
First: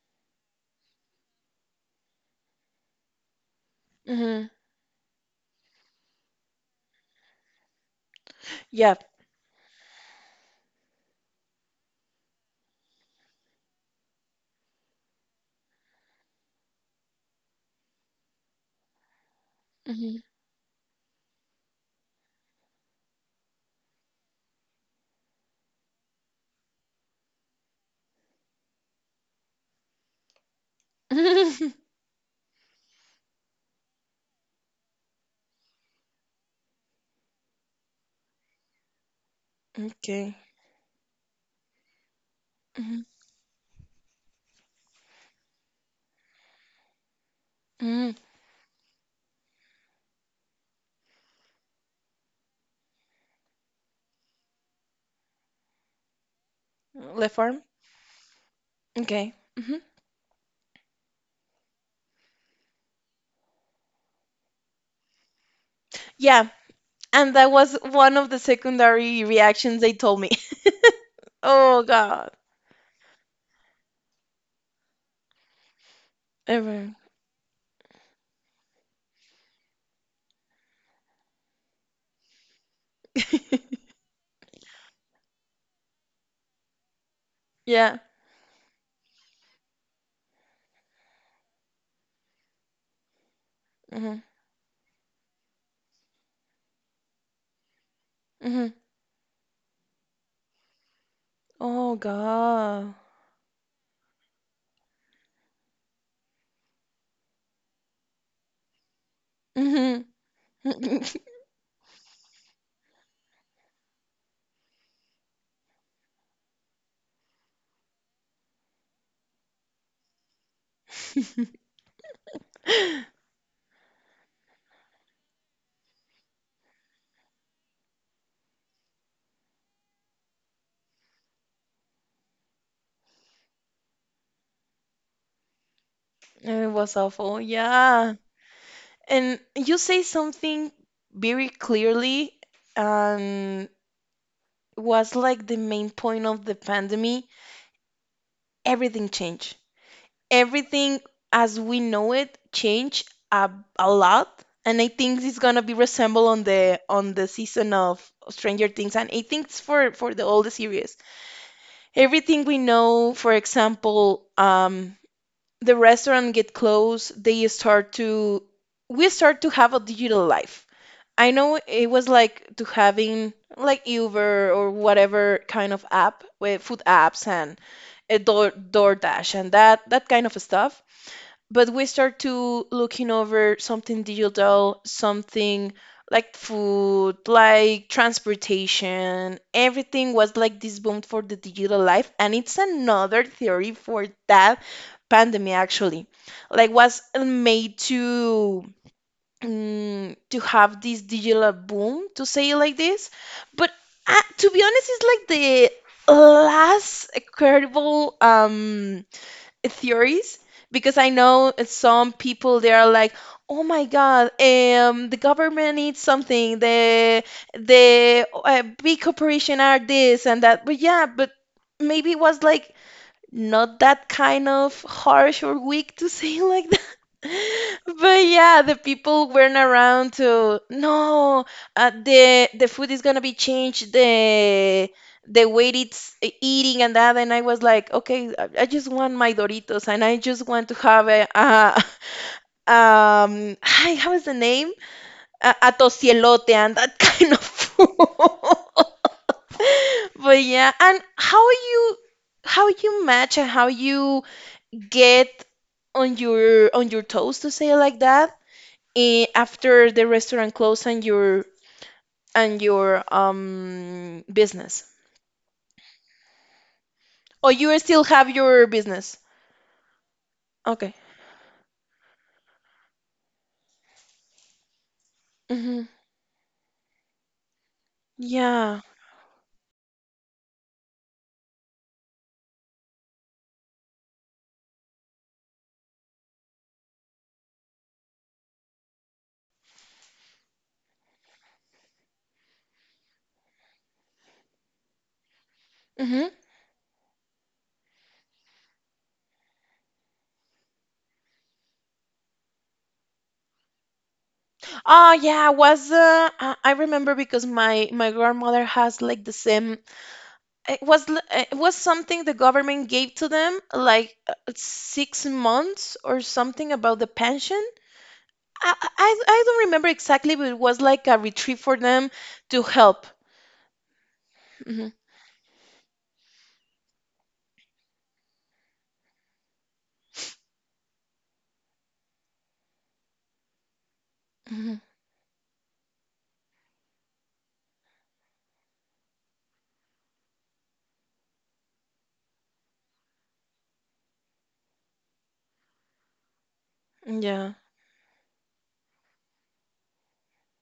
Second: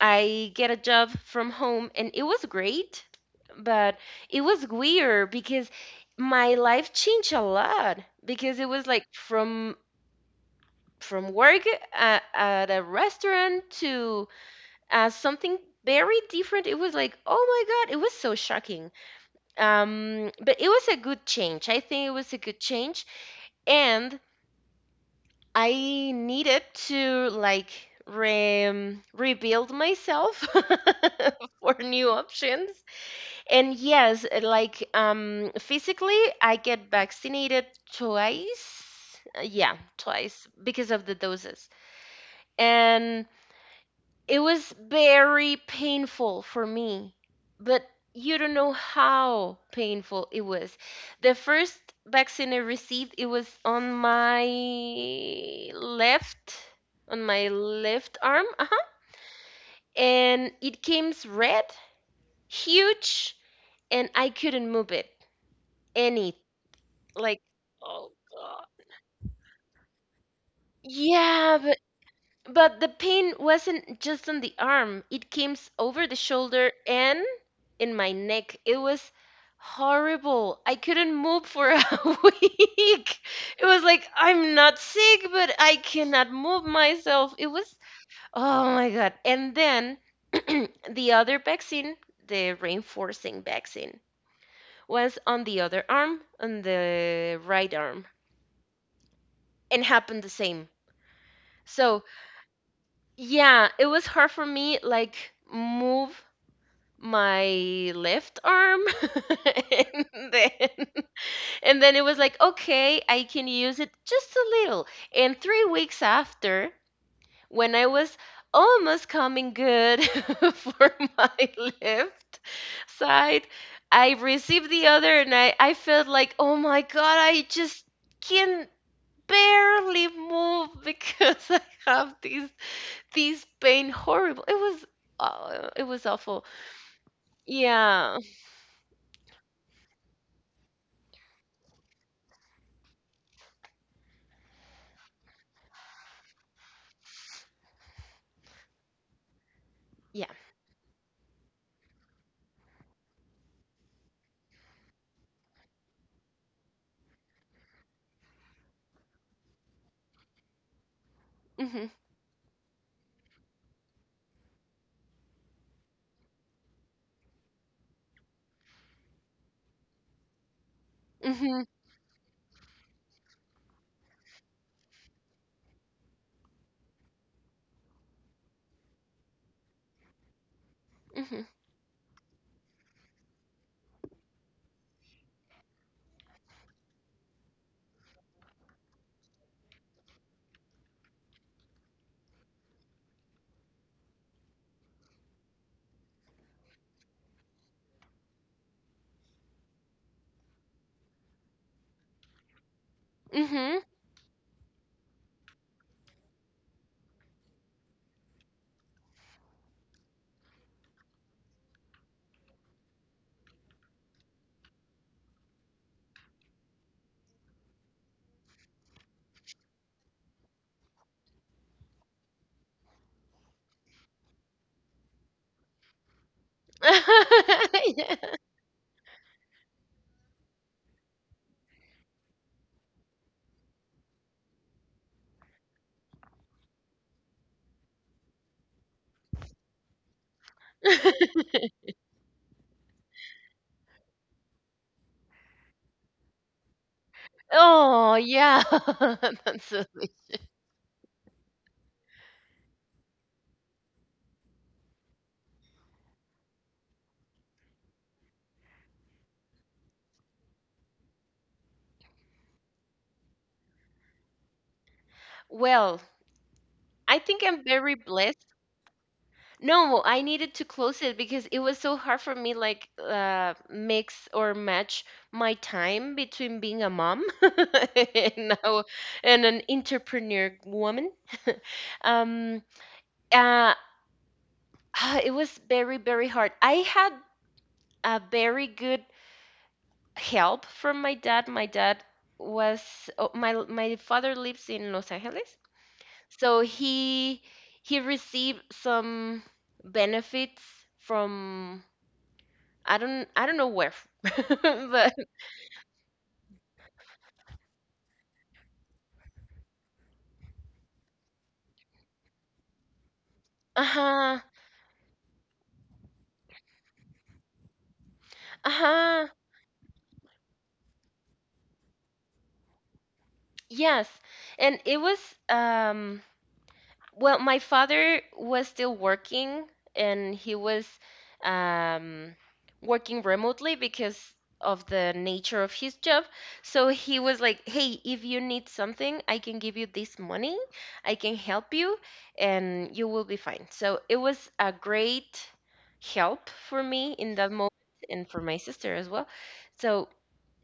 S2: I get a job from home and it was great, but it
S1: Hmm.
S2: was weird because my life changed a lot because it was
S1: Yeah.
S2: like from work at a restaurant to something very different. It was like, oh my God, it was so shocking.
S1: Hmm.
S2: But it was a good change. I think it was a good change. And I needed to like rebuild myself [laughs] for
S1: [laughs]
S2: new options. And yes, like physically, I get vaccinated twice. Yeah,
S1: Okay.
S2: twice because of the doses.
S1: Hmm.
S2: And it was very painful for me, but you don't know how painful it was. The first vaccine I received, it was left, on
S1: Left
S2: my
S1: arm.
S2: left arm, uh-huh,
S1: Okay. Hmm.
S2: and it came red, huge, and I couldn't move it any.
S1: Yeah. And
S2: Like,
S1: that was
S2: oh
S1: one of the
S2: God.
S1: secondary reactions they told me. [laughs]
S2: Yeah,
S1: Oh god.
S2: but the pain wasn't just on the arm. It came over the shoulder
S1: Ever. [laughs]
S2: and in my neck. It was horrible. I couldn't move for a [laughs] week. It was like, I'm not sick, but I cannot move myself. It was,
S1: Yeah.
S2: oh my God. And then [clears throat] the other vaccine, the reinforcing vaccine,
S1: Hmm.
S2: was on the other arm, on the right arm, and happened the same.
S1: Oh
S2: So,
S1: God.
S2: yeah, it was hard for me, like, move my left arm [laughs] and
S1: Mhm.
S2: then
S1: [laughs]
S2: then it was like, okay, I can use it just a little. And 3 weeks after, when I was almost coming good [laughs] for my left side, I received the other and I felt like, oh my God, I just can barely move because [laughs] I have these pain horrible. It was awful.
S1: It was awful.
S2: Yeah.
S1: Yeah. And you say something very clearly, and was like the main point of the pandemic. Everything changed.
S2: Yeah.
S1: Everything as we know it changed a lot. And I think it's gonna be resemble on the season of Stranger Things, and I think it's for the all the series.
S2: Mhm.
S1: Everything we know, for example, the restaurant get closed, they start to, we start to have a digital life. I know
S2: Mhm.
S1: it was like to having like Uber or whatever kind of app with food apps, and a door, DoorDash and that, that kind of stuff,
S2: Mhm.
S1: but we start to looking over something digital, something like food, like transportation. Everything was like this boom for the digital life, and it's another theory for that pandemic actually. Like was made to, to have this digital boom, to say it like this, but
S2: Mhm.
S1: to be honest, it's like the last incredible theories, because I know some people they are like, "Oh my God, the government needs something. The big corporation are this and that." But yeah, but maybe it was like not that kind of harsh or weak to say [laughs] like that. But
S2: [laughs]
S1: yeah, the people weren't around to no, the food is gonna be changed, the way it's eating and that, and I was like, okay, I just want my Doritos, and I just want to have
S2: Yeah.
S1: a,
S2: [laughs]
S1: [laughs] hi, how is the name? A tocielote and that [laughs] kind of food.
S2: Oh, yeah. [laughs]
S1: [laughs]
S2: That's a-
S1: But yeah, and how you, how you match and how you get on your, on your toes, to say it like that, after the restaurant close and your business,
S2: well, I think
S1: or
S2: I'm
S1: you
S2: very
S1: still have
S2: blessed.
S1: your business?
S2: No, I needed to
S1: Okay.
S2: close it because it was so hard for me like mix or match my
S1: Mm-hmm.
S2: time between being a mom [laughs] and
S1: Yeah.
S2: now and an entrepreneur woman. Um uh [sighs] ah, It was very very hard. I had a very good help from my dad. My dad was oh, my father lives in Los Angeles
S1: Mm-hmm.
S2: so he received some benefits from I don't know where [laughs]
S1: Oh
S2: but
S1: yeah, was I remember because my grandmother has like the same. It was it was something the government gave to them, like
S2: uh-huh,
S1: 6 months or something about the pension. I, I
S2: uh-huh,
S1: I don't remember exactly, but it was like a retreat for them to help.
S2: yes. And
S1: Hmm.
S2: it was um well, my father was still working and he was um, working remotely because
S1: Hmm.
S2: of the nature of his job. So he was like, hey, if you need something, I can give you this money, I can help you, and you will be fine. So it was a great help for me in that
S1: Yeah.
S2: moment and for my sister as well. So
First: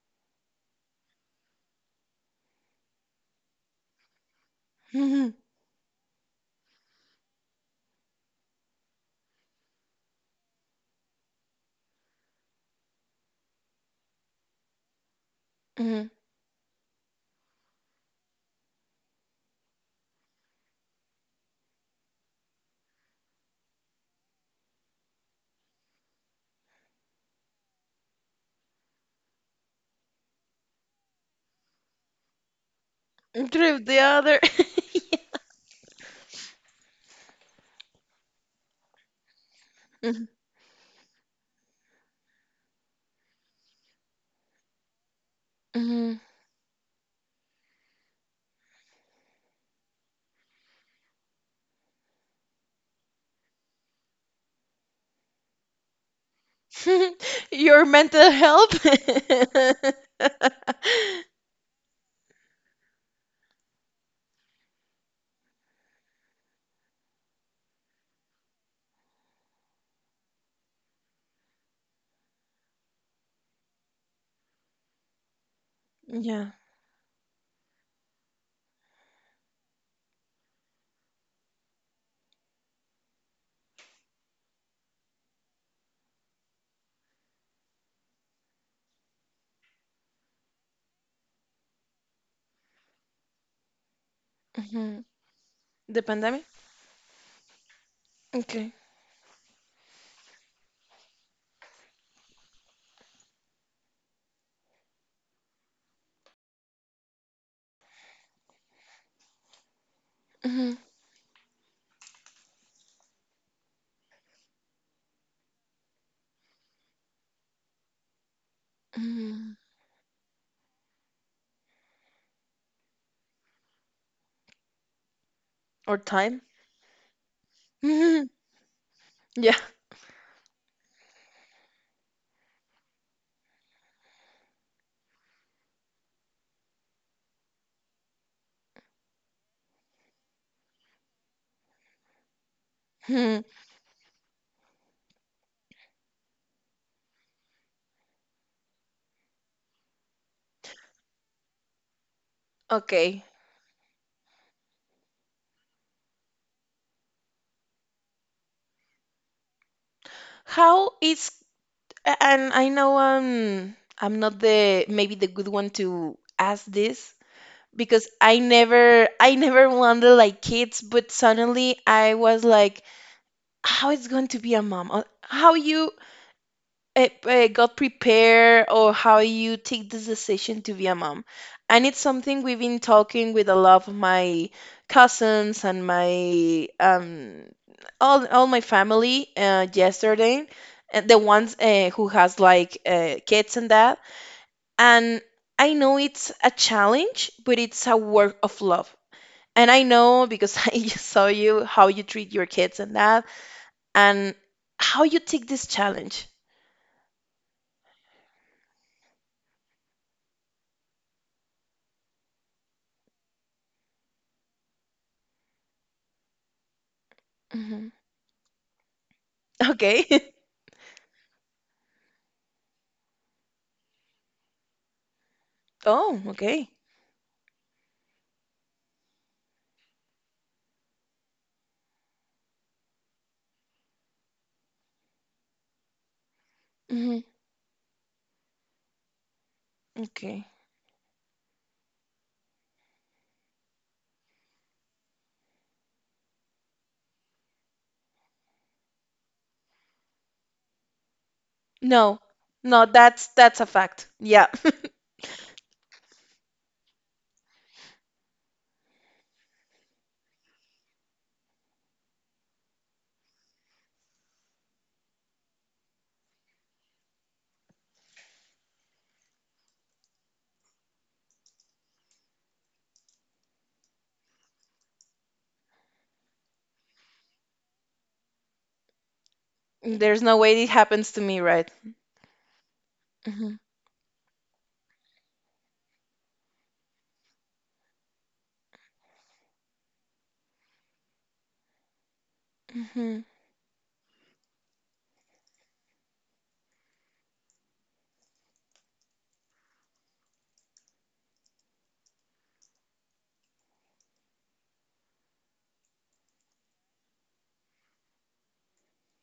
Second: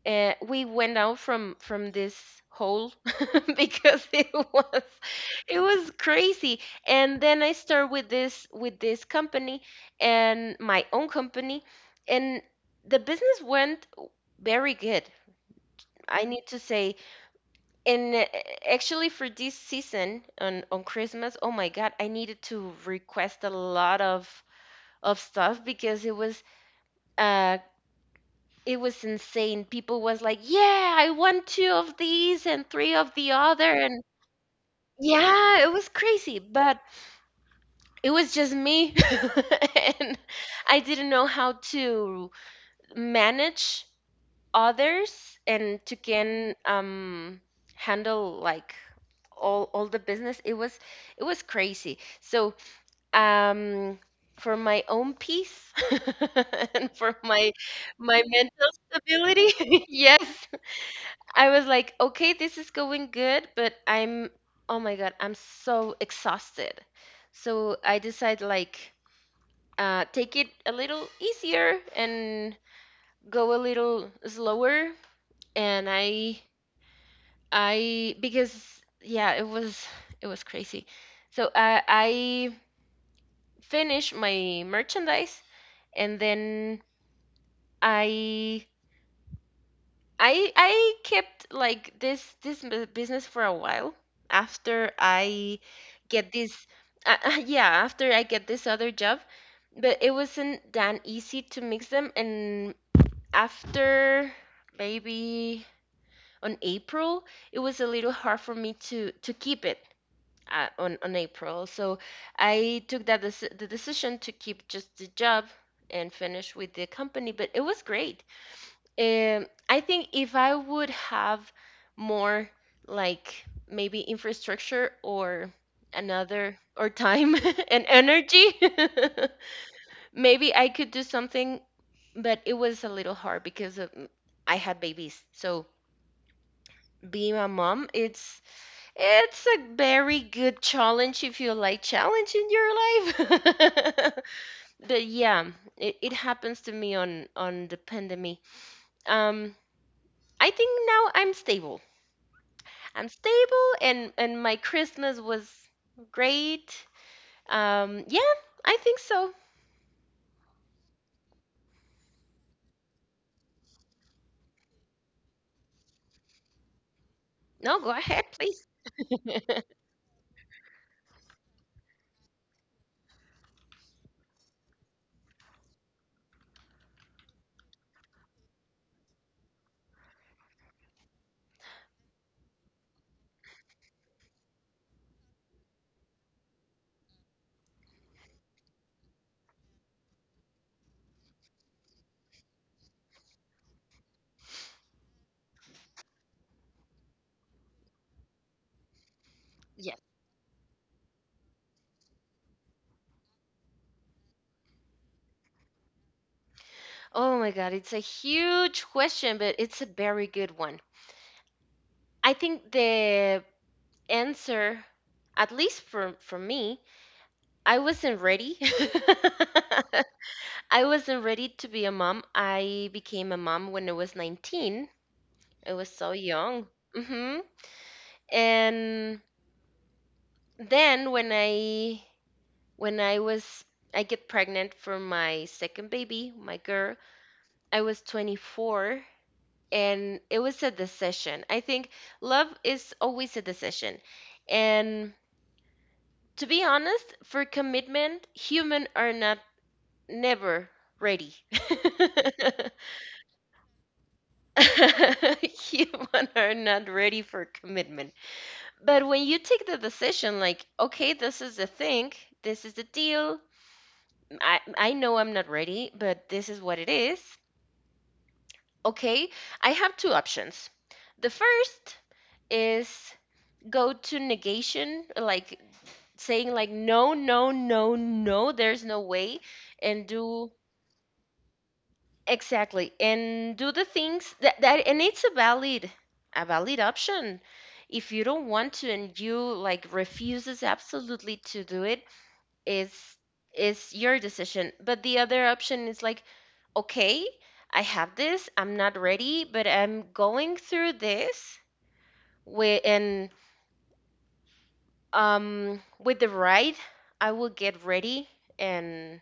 S2: we went out from this hole [laughs] because
S1: Hmm.
S2: it was crazy. And then I started with this company and my own company and the business went very good,
S1: Hmm.
S2: I need to say. And actually for this season on Christmas, oh my God, I needed to request a lot of stuff because it was uh it was insane. People was like, "Yeah, I want 2 of these and 3 of the other,"
S1: Through the
S2: and
S1: other. [laughs]
S2: yeah, it was crazy, but it was just me, [laughs] and
S1: Mhm,
S2: I didn't know how to manage others and to
S1: mhm.
S2: can handle like all the business. It was crazy. So um, for my own peace [laughs] and for my
S1: [laughs] Your
S2: my
S1: mental
S2: mental
S1: health. [laughs]
S2: stability, [laughs] yes, I was like, okay, this is going good, but I'm, oh my God, I'm so exhausted. So I decide like, take it a little easier and go a little slower. And
S1: Yeah.
S2: because yeah, it was crazy. So I finished my merchandise and then I I kept like this business for a while after
S1: Hmm.
S2: I
S1: The
S2: get
S1: pandemic.
S2: this [laughs] yeah, after I get this
S1: Okay.
S2: other job, but it wasn't that easy to mix them. And after maybe on April, it was a little hard for me to keep it
S1: Hmm.
S2: on April. So I took that the decision to keep just the job and finish with the company, but it was great.
S1: Hmm.
S2: I think if I would have more like maybe infrastructure or
S1: Or time.
S2: another or time [laughs] and
S1: Mhm.
S2: energy,
S1: [laughs] Yeah.
S2: [laughs] maybe I could do something, but it was a little hard because of, I had babies. So being a mom, it's a very good challenge if you like challenge in your life.
S1: Mhm.
S2: [laughs] But yeah, it happens to me on the pandemic. Um, I think now I'm stable. I'm
S1: Okay.
S2: stable and my Christmas was great. Yeah, I think so.
S1: How is, and I know I'm not the maybe the good one to ask this,
S2: No, go
S1: because
S2: ahead,
S1: I
S2: please. [laughs]
S1: never, I never wanted like kids, but suddenly I was like, how it's going to be a mom, or how you got prepared, or how you take this decision to be a mom, and it's something we've been talking with a lot of my cousins and my all my family yesterday, and the ones who has like kids and that, and I know it's a challenge, but it's a work of love, and I
S2: Yeah.
S1: know because [laughs] I saw you how you treat your kids and that, and how you take this challenge.
S2: Oh my God, it's a huge question, but it's a very good one. I think the answer, at least for me, I
S1: Hmm.
S2: wasn't ready. [laughs]
S1: Okay. [laughs]
S2: I wasn't ready to be a mom. I became a mom when I was 19. I was so
S1: Oh,
S2: young.
S1: okay.
S2: Hmm. And then when I When I was I get pregnant for my second baby, my girl,
S1: Hmm.
S2: I was 24 and it
S1: Okay.
S2: was a decision. I think love is always a decision. And to be honest, for commitment, human are not never ready.
S1: No. No, that's a fact. Yeah.
S2: [laughs] Human are not ready for commitment. But when you take the decision, like, okay, this is the thing, this is the deal. I know I'm not ready, but this is what it is. Okay, I have two options. The first is go to negation, like saying like no, no, no, no, there's no way,
S1: [laughs]
S2: and
S1: There's no
S2: do
S1: way it happens to me, right?
S2: exactly
S1: Hmm.
S2: and do the things that and it's a valid option. If you don't want to and you like refuses absolutely to do it, is
S1: Hmm.
S2: is your decision. But the other option is like, okay, I have this. I'm not ready, but I'm going through this with and with the ride, I will get ready and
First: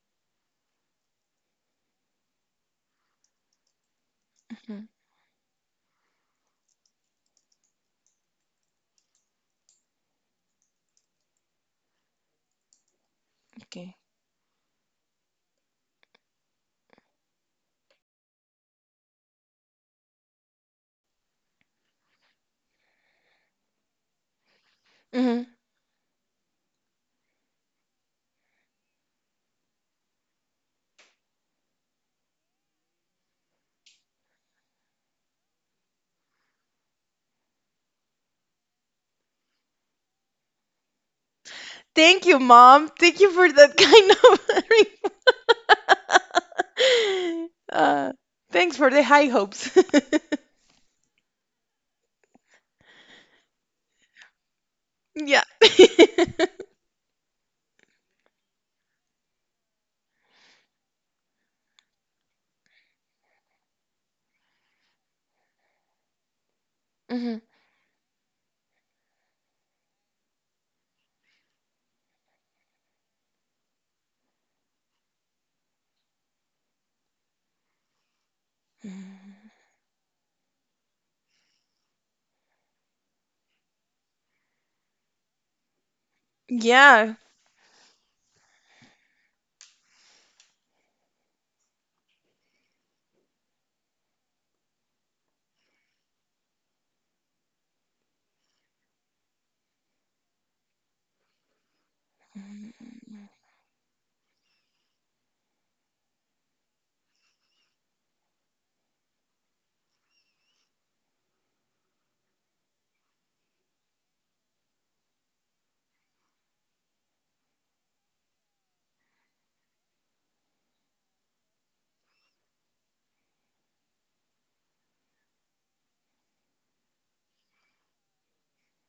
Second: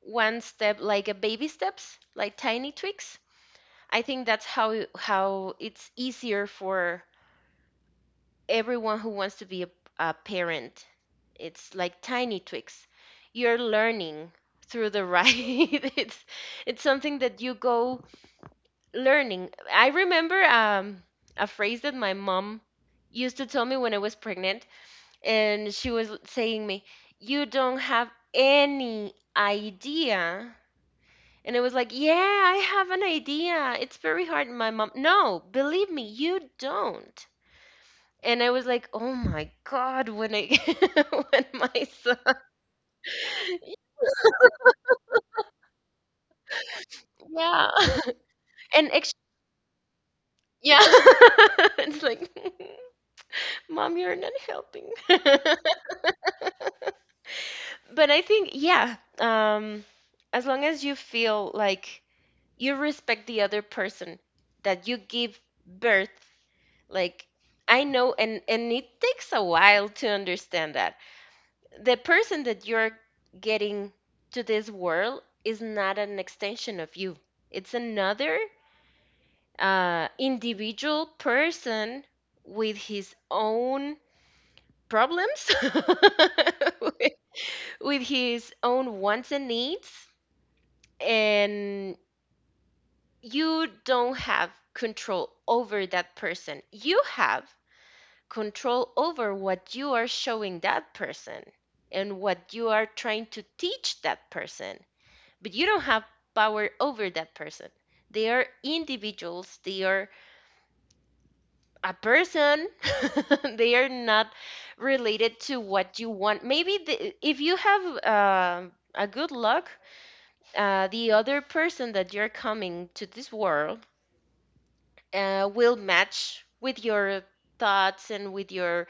S2: one step like a baby steps, like tiny tweaks. I think that's
S1: Hmm.
S2: how it's easier for everyone who wants to be a parent. It's like tiny tweaks. You're
S1: Okay.
S2: learning through the ride. [laughs] it's it's something that you go learning. I remember a phrase that my mom used to tell me when I was pregnant,
S1: Hmm.
S2: and she was saying me, "You don't have any idea." And it was like, yeah, I have an idea. It's very hard. And my mom, no, believe me, you don't. And I was like, "Oh my God," when I [laughs] when my son.
S1: Thank you, Mom. Thank you for that [laughs] kind of
S2: Yeah.
S1: [laughs]
S2: [laughs]
S1: thanks
S2: And
S1: for the
S2: actually
S1: high hopes. [laughs]
S2: yeah. [laughs] It's like, [laughs] "Mom, you're not helping." [laughs]
S1: Yeah. [laughs]
S2: But I think, yeah, as long as you feel like you respect the other person that you give birth, like
S1: Hmm.
S2: I know and it takes a while to understand that. The person that you're getting to this world is not an extension of you. It's another individual person with his own problems,
S1: Yeah.
S2: [laughs] with his own wants and needs, and you don't have control over that person. You have control over what you are showing that person and what you are trying to teach that person but you don't have power over that person. They are individuals, they are a person, [laughs] they are not related to what you want. Maybe if you have a good luck, the other person that you're coming to this world will match with your thoughts and with your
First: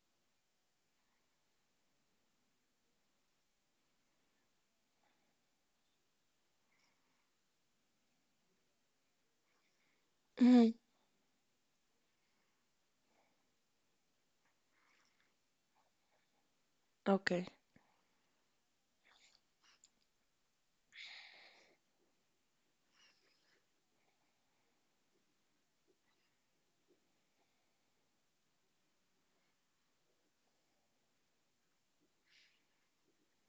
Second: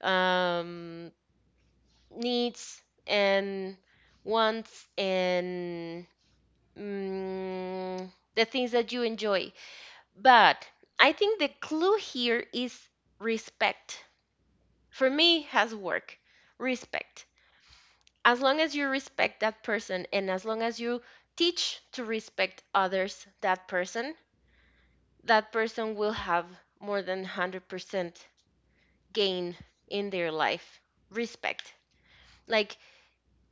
S2: um, needs and wants and mm, the things that you enjoy. But I think the clue here is respect. For me, has work. Respect.
S1: Okay.
S2: As long as you respect that person and as long as you teach to respect others, that person will have more than 100% gain in their life. Respect. Like,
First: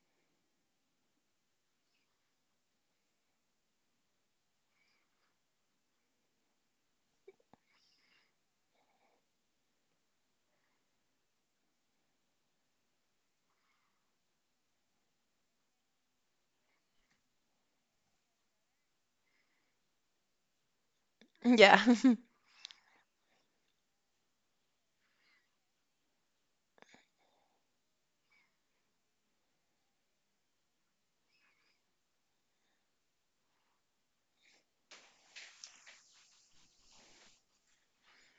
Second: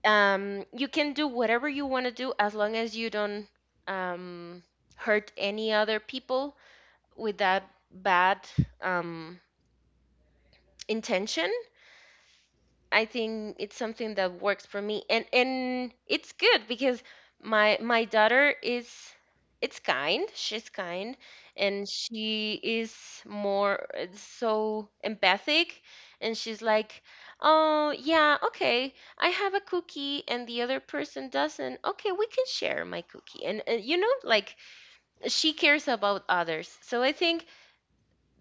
S2: you can do whatever you want to do as long as you don't um, hurt any other people with that bad um, intention. I think it's something that works for me, and it's good because my daughter, is it's kind she's kind,
S1: Yeah.
S2: and
S1: [laughs]
S2: she is more so empathic. And she's like, oh yeah, okay, I have a cookie and the other person doesn't, okay, we can share my cookie. And like, she cares about others. So I think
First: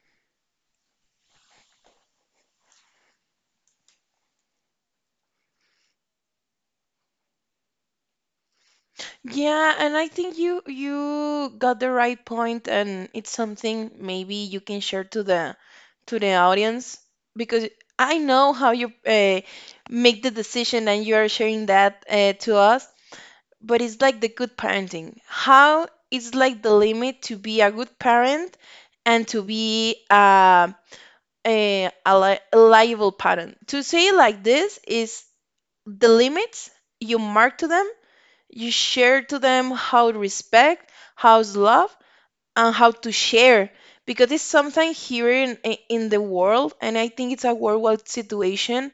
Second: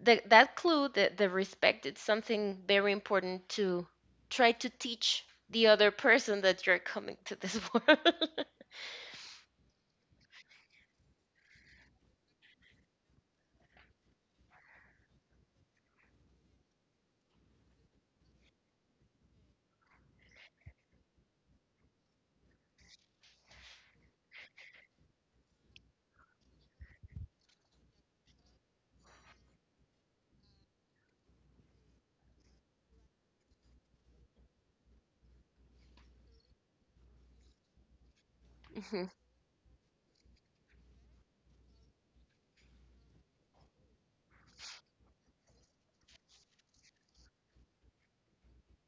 S2: that clue, the respect, it's something very important to try to teach the other person that you're coming to this world.
S1: Yeah, and I think you you got the right point, and it's something maybe you can share to the audience, because I know how you make the decision and you are sharing that to us, but it's like the good parenting. How it's like the limit to be a good parent, and to be a, li a liable parent. To say it like this, is the limits you mark to them. You
S2: [laughs]
S1: share to them how to respect, how to love, and how to share. Because it's something here in the world, and I think it's a worldwide situation,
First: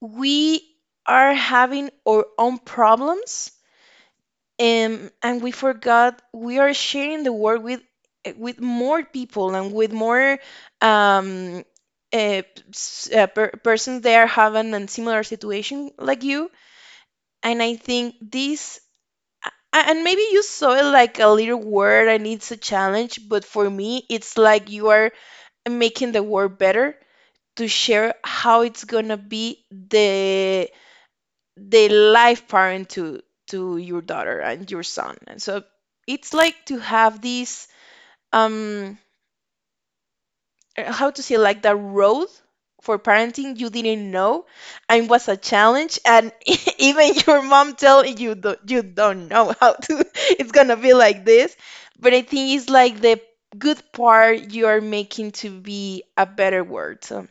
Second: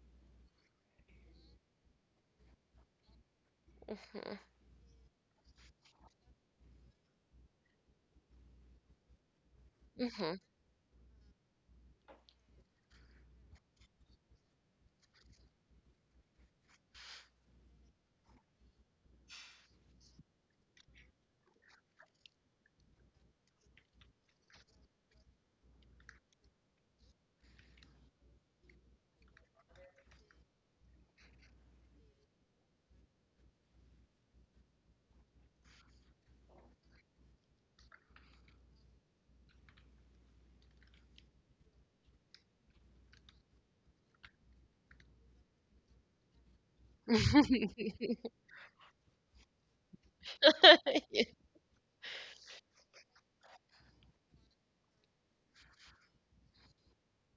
S1: we are having our own problems,
S2: Mhm,
S1: and we forgot we are sharing the world with more people and with
S2: mhm,
S1: more um, uh, persons there having a similar situation like you. And I think this A- and maybe you saw it like a little word and it's a challenge, but for me it's like you are making the world better to share how it's gonna be the life parent to your daughter and your son. And so it's like to have this um how to say, like the road for parenting you didn't know, and was a challenge, and [laughs] even your mom telling
S2: mhm.
S1: you do, you don't know how to [laughs] it's gonna be
S2: [laughs]
S1: like this. But I think it's like the good part you are making to be a better world. So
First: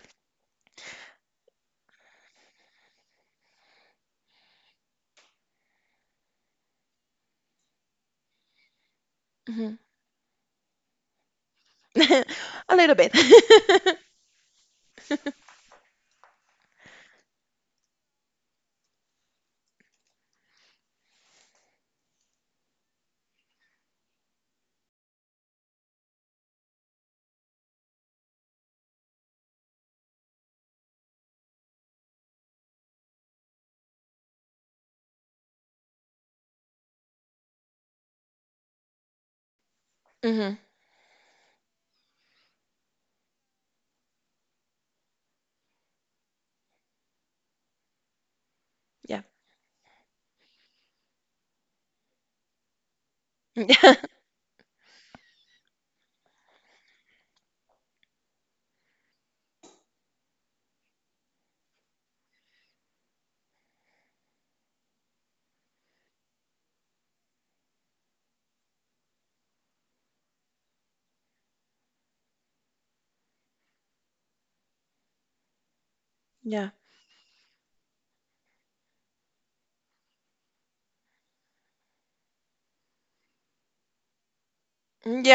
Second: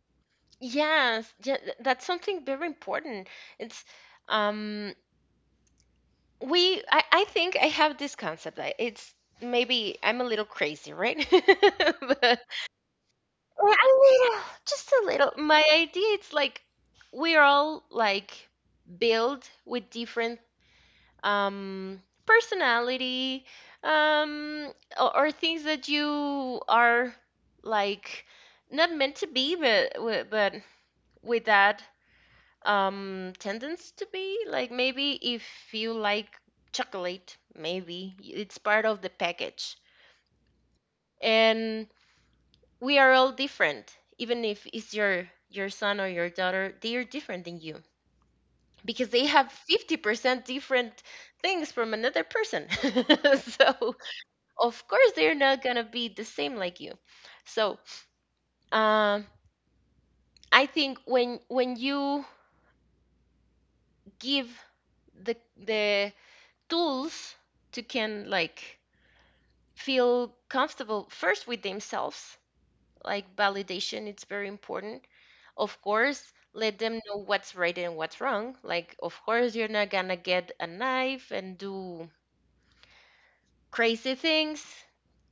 S2: Yes, yeah, that's something very important. It's um I think I have this concept. I, it's
S1: mhm.
S2: maybe I'm a little crazy, right? [laughs]
S1: [laughs]
S2: But,
S1: A little bit.
S2: a little, [sighs] just a little. My idea it's like we're all like built with different personality, um or things that you are like not meant to be but but with that tendency to be like, maybe if you like chocolate, maybe it's part of the package.
S1: [laughs] Hmm.
S2: And we are all different, even if it's your son or your daughter, they are different than you because
S1: Yeah.
S2: they have 50% different things from another person. [laughs]
S1: [laughs]
S2: So of course they're not going to be the same like you. So um I think when you give the the tools to can like feel comfortable first with themselves. Like, validation it's very important. Of course,
S1: Yeah,
S2: let them know what's right and what's wrong. Like, of course you're not gonna get a knife and do crazy things,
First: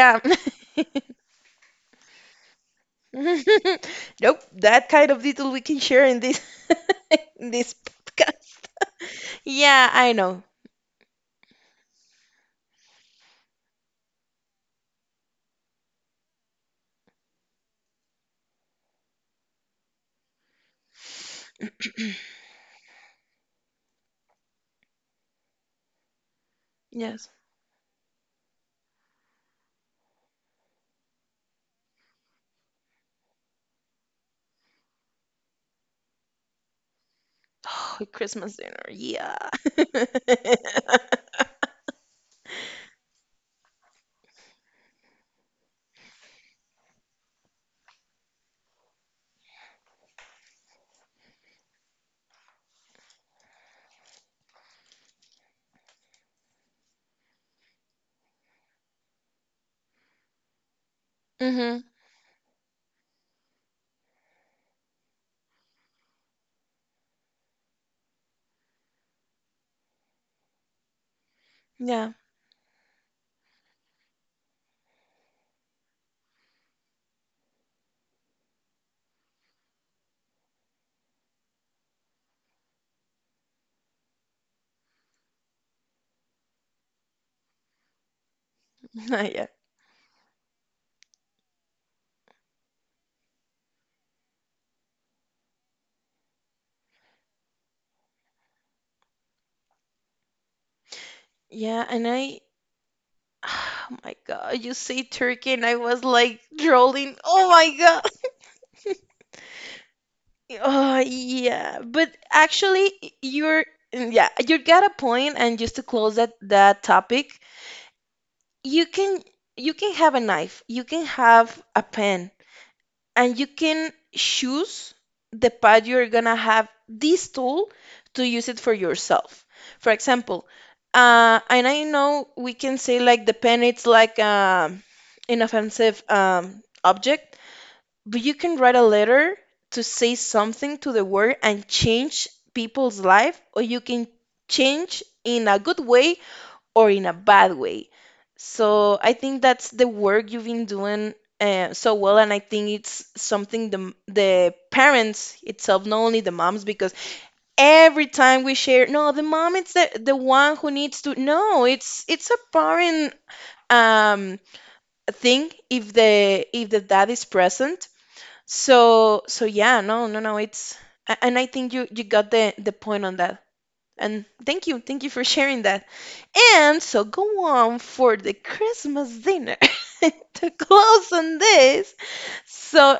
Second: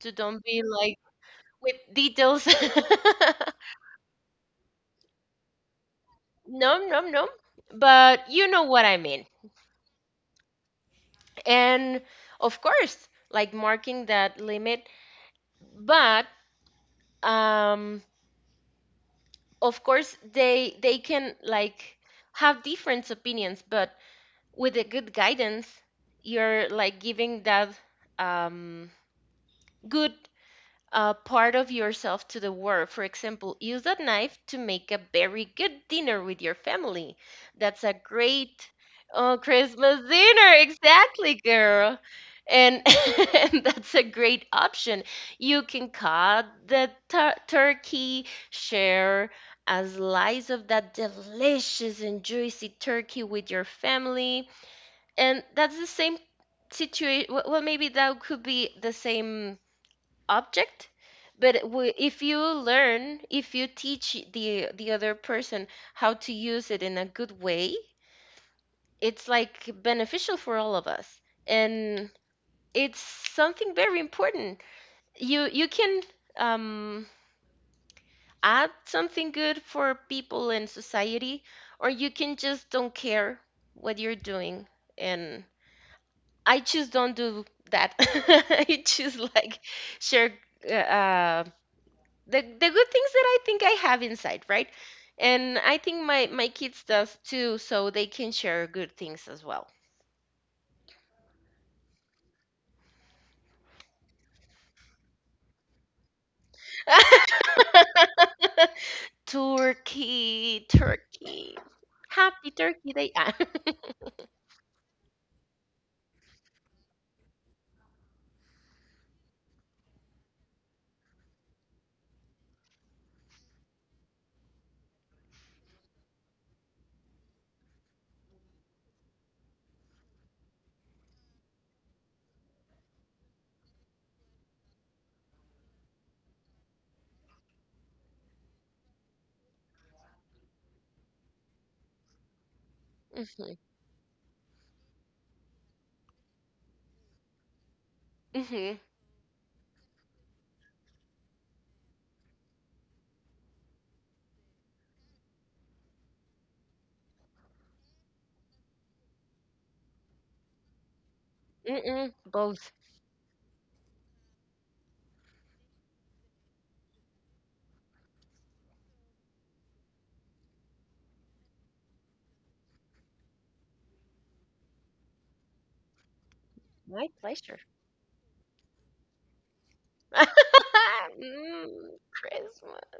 S2: to don't be like with details.
S1: [laughs] Nope, that kind of detail we can share in this
S2: [laughs] No, no, no,
S1: [laughs] in this
S2: but you
S1: podcast.
S2: know what I mean.
S1: Yeah, I know.
S2: And of course, like marking that limit, but um of course they can like have different opinions, but with a good guidance, you're like
S1: Yes.
S2: giving that um, good part of yourself to the world. For example, use that knife to make a very good dinner with your family.
S1: [sighs]
S2: That's a
S1: Oh, Christmas
S2: great...
S1: dinner. Yeah.
S2: Oh,
S1: [laughs]
S2: Christmas dinner. Exactly, girl. And, [laughs] and that's a great option. You can cut the turkey, share a slice of that delicious and juicy turkey with your family, and that's the same situation, well, maybe that could be the same object, but it
S1: Mm-hmm.
S2: wi- if you learn if you teach the other person how to use it in a good way, it's like beneficial for all of us.
S1: Yeah.
S2: And it's something very important. You can um add something good for people in society, or you can just don't care what you're doing. And I just don't do that. [laughs] I just
S1: [laughs] Yeah.
S2: like share uh, uh, the good things that I think I have inside, right? And I think my kids does too, so they can share good things as well.
S1: Yeah. And I, [sighs] oh my God, you say turkey, and I was like drooling. Oh my God. [laughs]
S2: [laughs] Turkey,
S1: Oh,
S2: Turkey,
S1: yeah. But
S2: happy
S1: actually,
S2: Turkey Day. Ah.
S1: you're,
S2: [laughs]
S1: yeah, you got a point. And just to close that topic, you can you can have a knife, you can have a pen, and you can choose the path you're gonna have this tool to use it for yourself. For example, and I know we can say, like, the pen, it's like an inoffensive object, but you can write a letter to say something to the world and change people's life,
S2: Mhm,
S1: or you can change in a good way or in a bad way.
S2: mhm,
S1: So I think that's the work you've been doing so well, and I think it's something the parents itself, not only the moms, because every time we share, no, the mom is the one who needs to. No,
S2: mm-mm.
S1: it's a
S2: Both.
S1: parent um thing if the dad is present. So so yeah, no, no, no, it's and I think you you got the point on that. And thank you for sharing that. And so
S2: My
S1: go
S2: pleasure.
S1: on for the Christmas dinner [laughs] to close
S2: [laughs]
S1: on this.
S2: Mm, Christmas.
S1: So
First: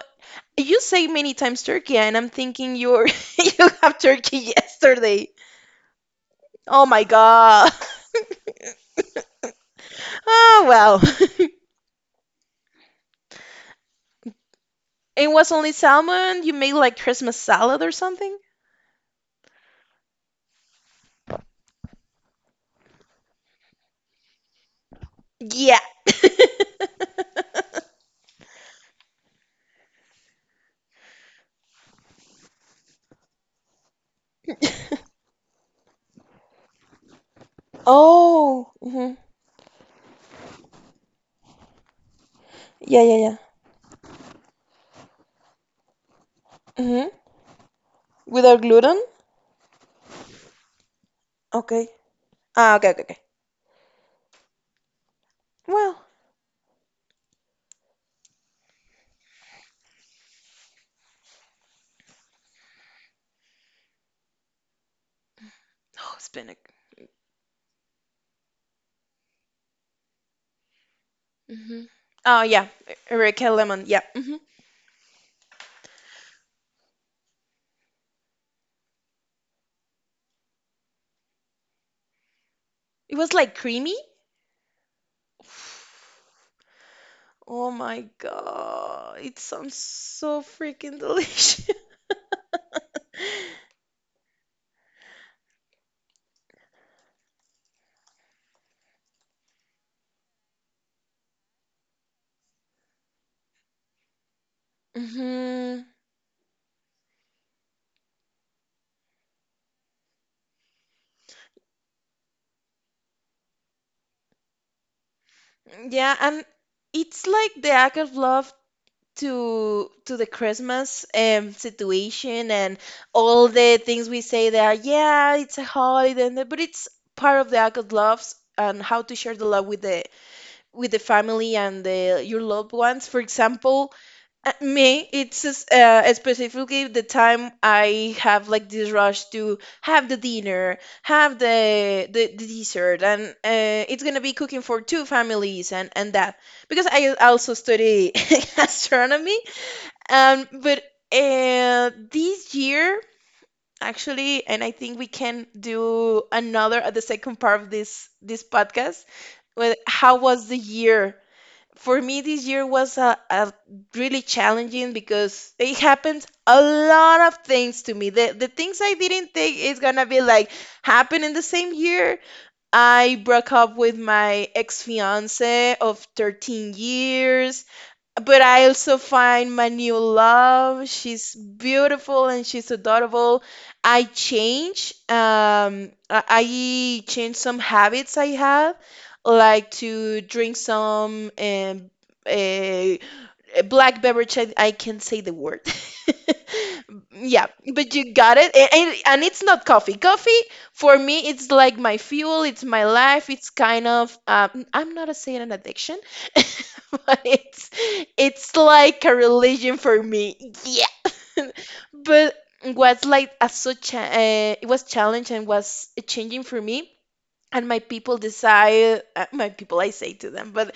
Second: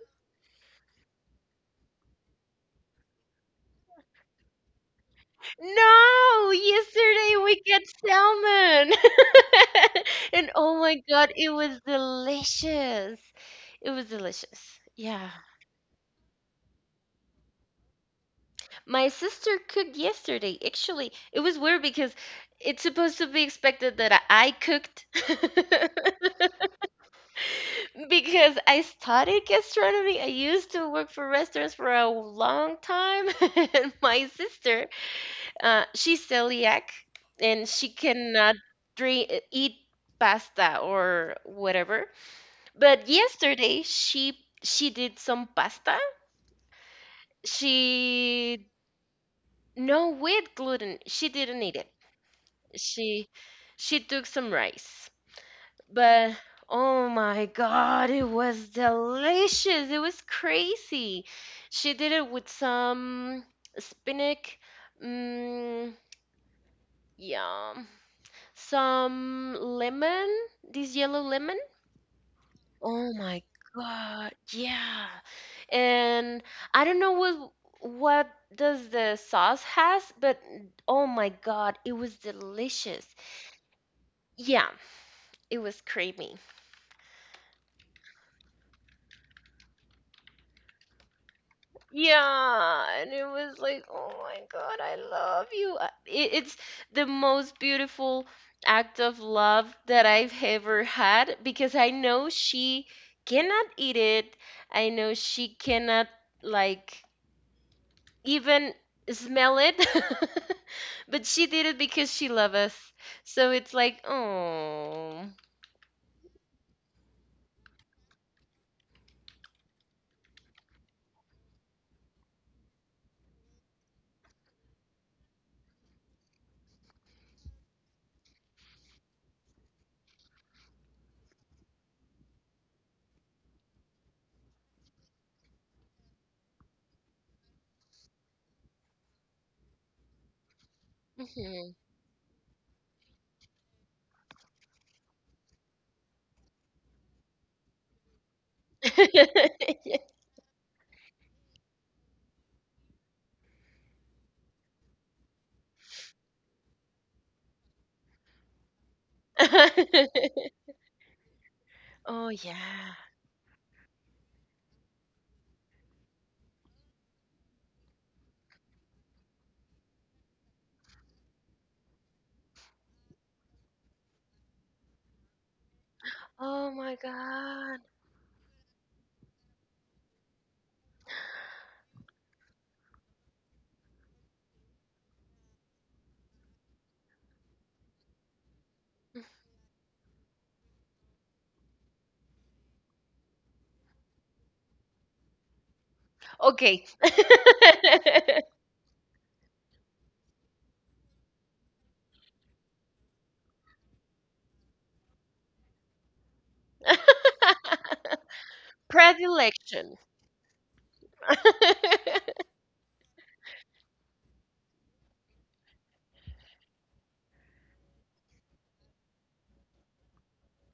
S1: you say many times turkey, and I'm thinking you're [laughs] you have turkey [laughs] yesterday.
S2: No,
S1: Oh my
S2: yesterday we
S1: god.
S2: got
S1: [laughs]
S2: salmon. [laughs] And
S1: Oh
S2: oh
S1: well.
S2: my God, it was delicious. It was delicious.
S1: [laughs] It
S2: Yeah.
S1: was only salmon. You made like Christmas salad or something.
S2: My sister cooked yesterday. Actually, it was weird because it's supposed to be expected that I cooked.
S1: Yeah. [laughs]
S2: [laughs] Because I studied gastronomy. I used to work for restaurants for a long time, [laughs] and my sister... she's celiac and she cannot
S1: Oh. Hmm.
S2: eat pasta or whatever.
S1: Yeah,
S2: But
S1: yeah, yeah.
S2: yesterday she did some pasta.
S1: Hmm. Without
S2: She
S1: gluten.
S2: no with gluten. She didn't eat
S1: Okay.
S2: it.
S1: Ah, okay, okay, okay.
S2: She she took some rice.
S1: Well,
S2: But oh my God, it was delicious. It was crazy. She did it with some spinach, mm,
S1: oh, it's been a
S2: yeah, some lemon, this yellow lemon.
S1: hmm Oh yeah,
S2: Oh my
S1: Eureka Lemon. Yeah.
S2: God.
S1: Hmm.
S2: Yeah. And I don't know what does the sauce has, but oh my God, it was delicious.
S1: It was like creamy.
S2: Yeah, it was creamy.
S1: Oh my God, it sounds so freaking delicious.
S2: Yeah, and it was like, oh my God, I love you. It's the most beautiful act of love that I've ever had because I know she cannot eat it. I
S1: [laughs]
S2: know she
S1: Hmm.
S2: cannot, like, even smell it. [laughs] But she did it because she loves us. So it's like, oh.
S1: Yeah, and it's like the act of love to the Christmas situation and all the things we say there. Yeah, it's a holiday, and the- but it's part of the act of loves and how to share the love with the family and the your loved ones. For example, me, it's specifically the time I have like this rush to have the dinner, have
S2: Mhm.
S1: the dessert, and it's gonna be cooking for two families and that, because I also study [laughs] astronomy.
S2: [laughs]
S1: But this year actually, and I think we can do another at the second part of this this podcast. Well, how was the
S2: [laughs]
S1: year? For me
S2: Oh,
S1: this year was
S2: yeah.
S1: a really challenging, because it happened a lot of things to me, the things I didn't think is gonna be like happen in the same year. I broke up with my ex-fiance of 13
S2: Oh my
S1: years,
S2: God.
S1: but I also find my new love. She's beautiful and she's adorable. I change. I change some habits I have, like to drink some uh, a black beverage, I can say the word.
S2: Okay.
S1: [laughs] Yeah, but you got
S2: [laughs]
S1: it. And, and it's not coffee coffee, for me it's like my fuel, it's my life, it's kind of I'm not a saying an addiction. [laughs] But it's like a religion for
S2: Predilection.
S1: me. Yeah.
S2: [laughs]
S1: [laughs] But what's like a such a, it was challenge and was changing for me. And my people decide, my people I say to them, but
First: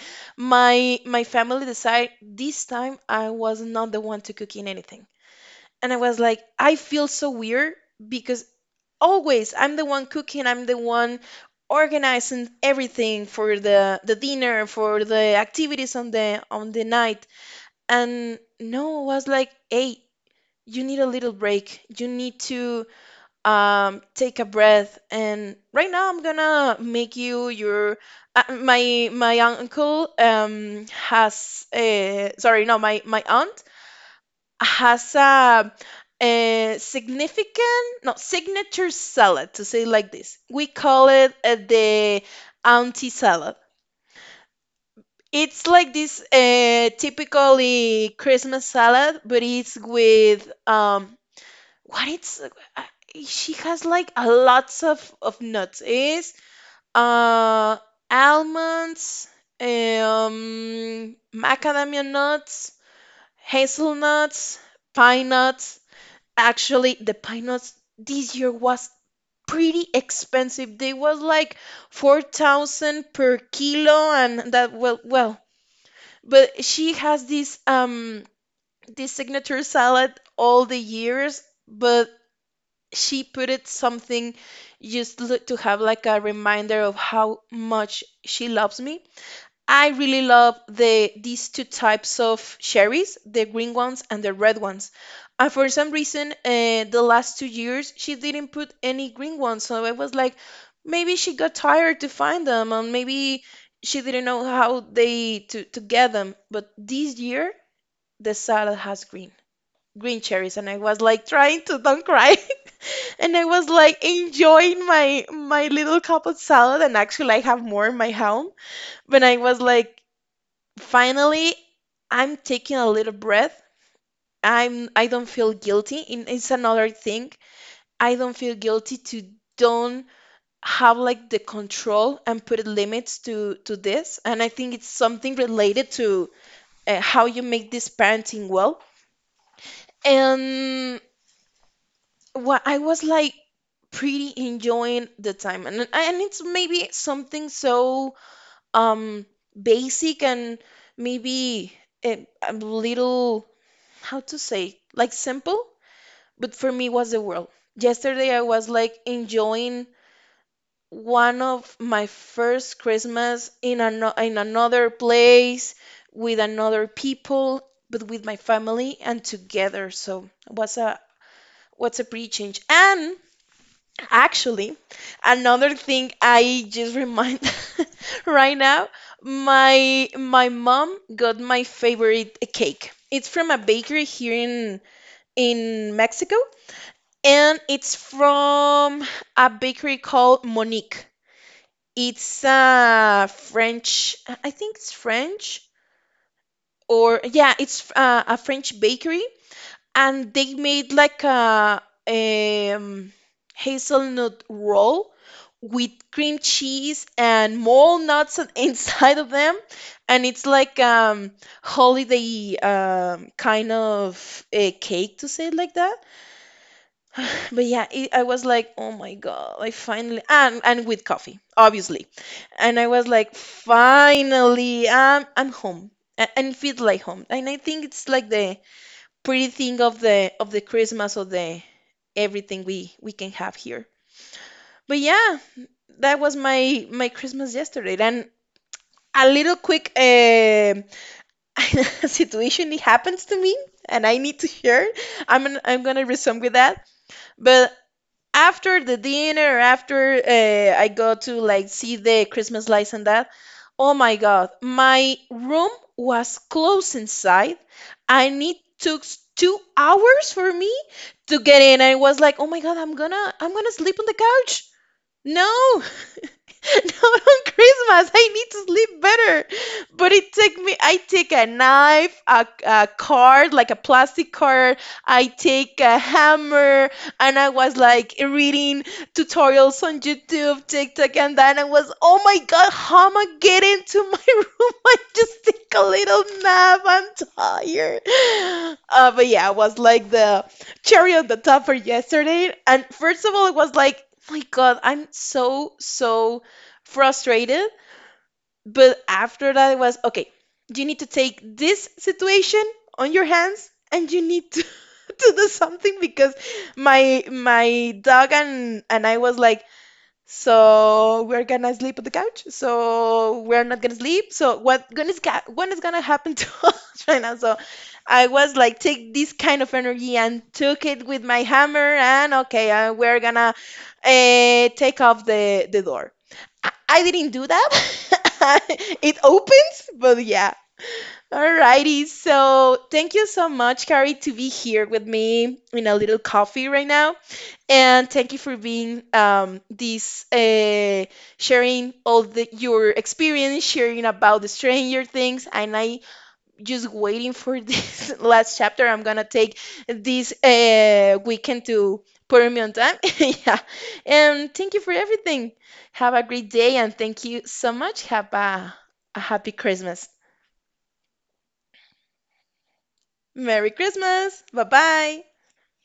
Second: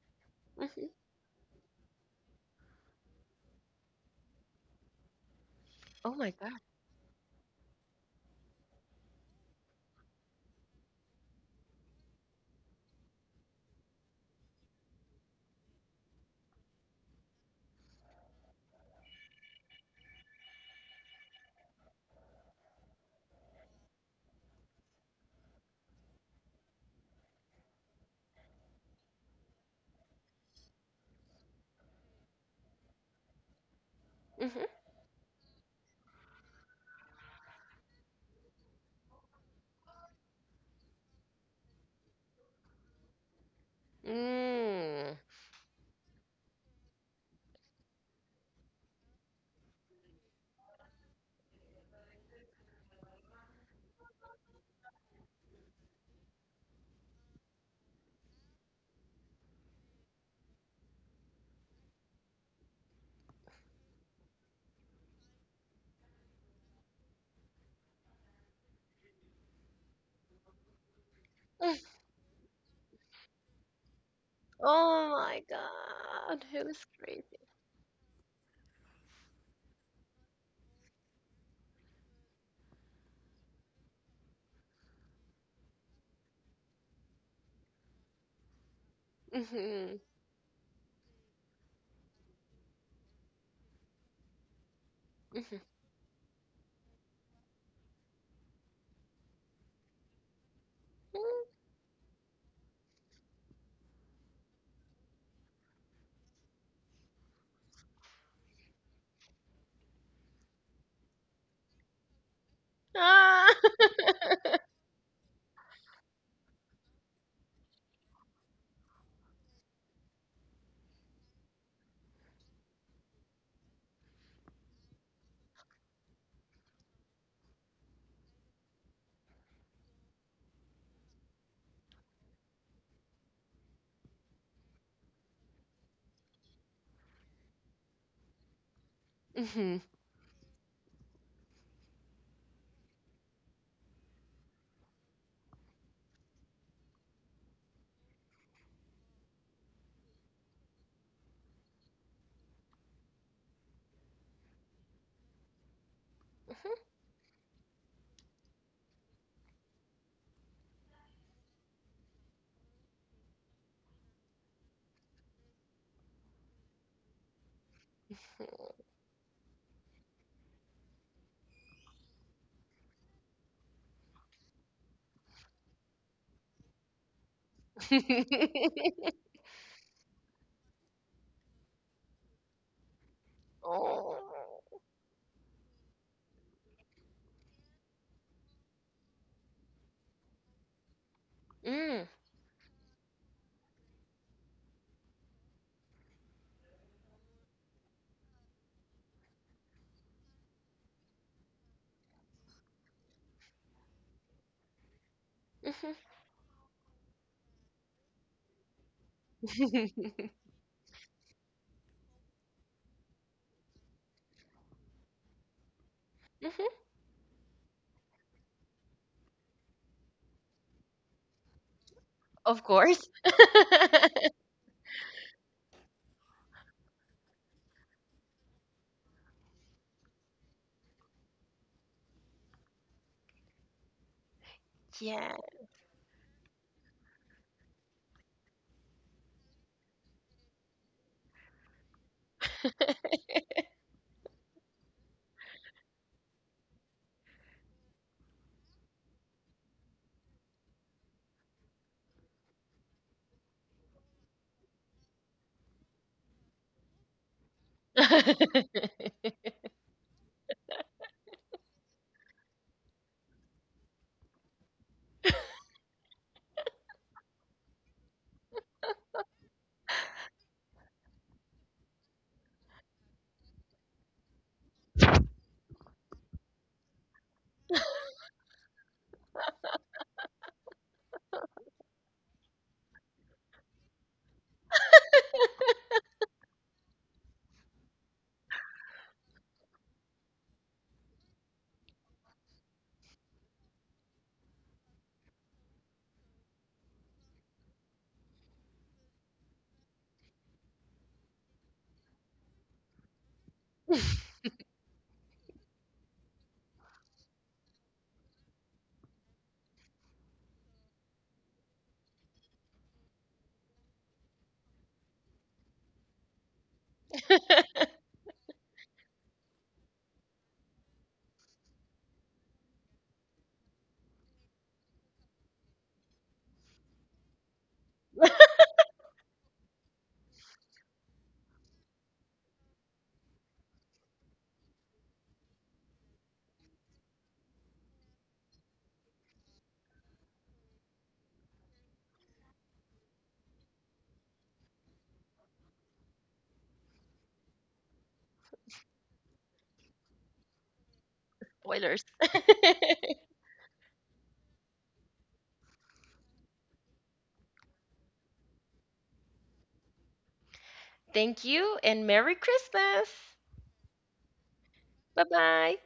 S2: Mhm.
S1: my family decide this time I was not the one to cooking anything. And I
S2: Oh
S1: was
S2: my
S1: like,
S2: God.
S1: I feel so weird, because always I'm the one cooking, I'm the one organizing everything for the dinner, for the activities on the night. And no, I was like, hey, you need a little break, you need to take a breath, and right now I'm gonna make you your my my uncle has uh, sorry, no, my my aunt
S2: Hmm.
S1: has a significant, no, signature salad, to say like this, we call it the auntie salad.
S2: Mm.
S1: It's like this typically Christmas salad, but it's with what it's uh, she has like a lots of nuts, is uh almonds, macadamia nuts, hazelnuts, pine nuts. Actually, the pine nuts this year was pretty expensive, they was like
S2: Mm.
S1: 4,000 per kilo and that, well
S2: Oh my
S1: well,
S2: God.
S1: but
S2: It was
S1: she has
S2: crazy.
S1: this this signature salad all the years. But she put it something, just lo- to have like a reminder of how much she loves me. I
S2: Mm-hmm.
S1: really love the these two types of cherries, the green ones and the red ones. And
S2: Mm-hmm.
S1: for some reason, the last 2 years she didn't put any green ones, so I was like, maybe she got tired to find them, and maybe she didn't know how they to get them. But this year, the salad has green green cherries, and I was like trying to don't cry. [laughs] And I
S2: Ah.
S1: was
S2: [laughs]
S1: like enjoying my my little cup of salad, and actually I have more in my home. But I was like, finally, I'm taking a little breath. I'm I don't feel guilty. And it's another thing. I don't feel guilty to don't have like the control and put limits to this. And I think it's something related to how you make this parenting well.
S2: Mm-hmm.
S1: And what I was like pretty enjoying the time, and it's maybe something so um basic, and maybe a little, how to say, like simple, but for me was the world. Yesterday I was like enjoying one of my first Christmas in in another place, with another people, but with my family and together. So what's a pretty change. And actually, another thing I just remind [laughs] right now,
S2: [laughs]
S1: my mom got my favorite cake. It's from a bakery
S2: Oh.
S1: here in Mexico, and it's from a bakery called Monique.
S2: Mm.
S1: It's a French, I think it's French, or yeah, it's a French bakery, and they made like a um, hazelnut roll with
S2: Mm-hmm.
S1: cream cheese and more nuts on- [laughs] inside of them. And it's like holiday kind of a cake, to say it like that.
S2: Hmm. [laughs]
S1: But yeah, it, I was like, oh my god, I finally, and with coffee obviously.
S2: Of
S1: And I was
S2: course.
S1: like,
S2: [laughs]
S1: finally I'm home. And it feels like home. And I think it's like the pretty thing of the Christmas, or the everything we can have here. But
S2: Yeah.
S1: yeah, that was my my Christmas yesterday. And a little quick [laughs] situation it happens to me, and I need to share. I'm gonna resume with that, but after the dinner, after I go to like see the Christmas lights and that, oh my God, my room was closed inside, and it
S2: [laughs]
S1: took 2 hours for me to get in. I was like, oh my God, I'm gonna sleep on the couch. No, [laughs] now on Christmas, I need to sleep better. But it take me. I take a knife, a card, like a plastic card. I take a hammer, and I was like reading tutorials on YouTube, TikTok, and then I was, oh my god, how am I getting to my [laughs] room? I just take a little nap. I'm tired. But yeah, it was like the cherry on the top for yesterday. And first of all, it was like, "Oh my god, I'm so so frustrated," but after that it was okay, you need to take this situation on your hands and you need to, [laughs] to do something, because my dog and I was like, so we're gonna sleep on the couch, so we're not gonna sleep, so what is gonna happen to [laughs] us right now? So I was like, take this kind of energy and took it with my hammer and okay, we're gonna take off the door. I didn't do that. [laughs] It opens, but yeah. Alrighty, so thank you so much, Carrie, to be here with me in a little coffee right now, and thank you for being this sharing all the your experience, sharing about the Stranger Things, and I just waiting for this [laughs] last chapter. I'm gonna take this weekend to
S2: Spoilers.
S1: put me on time. [laughs] Yeah. And thank you for everything. Have a great day and thank you so much. Have a happy Christmas.
S2: Thank you and Merry Christmas.
S1: Merry Christmas. Bye
S2: Bye
S1: bye.
S2: bye.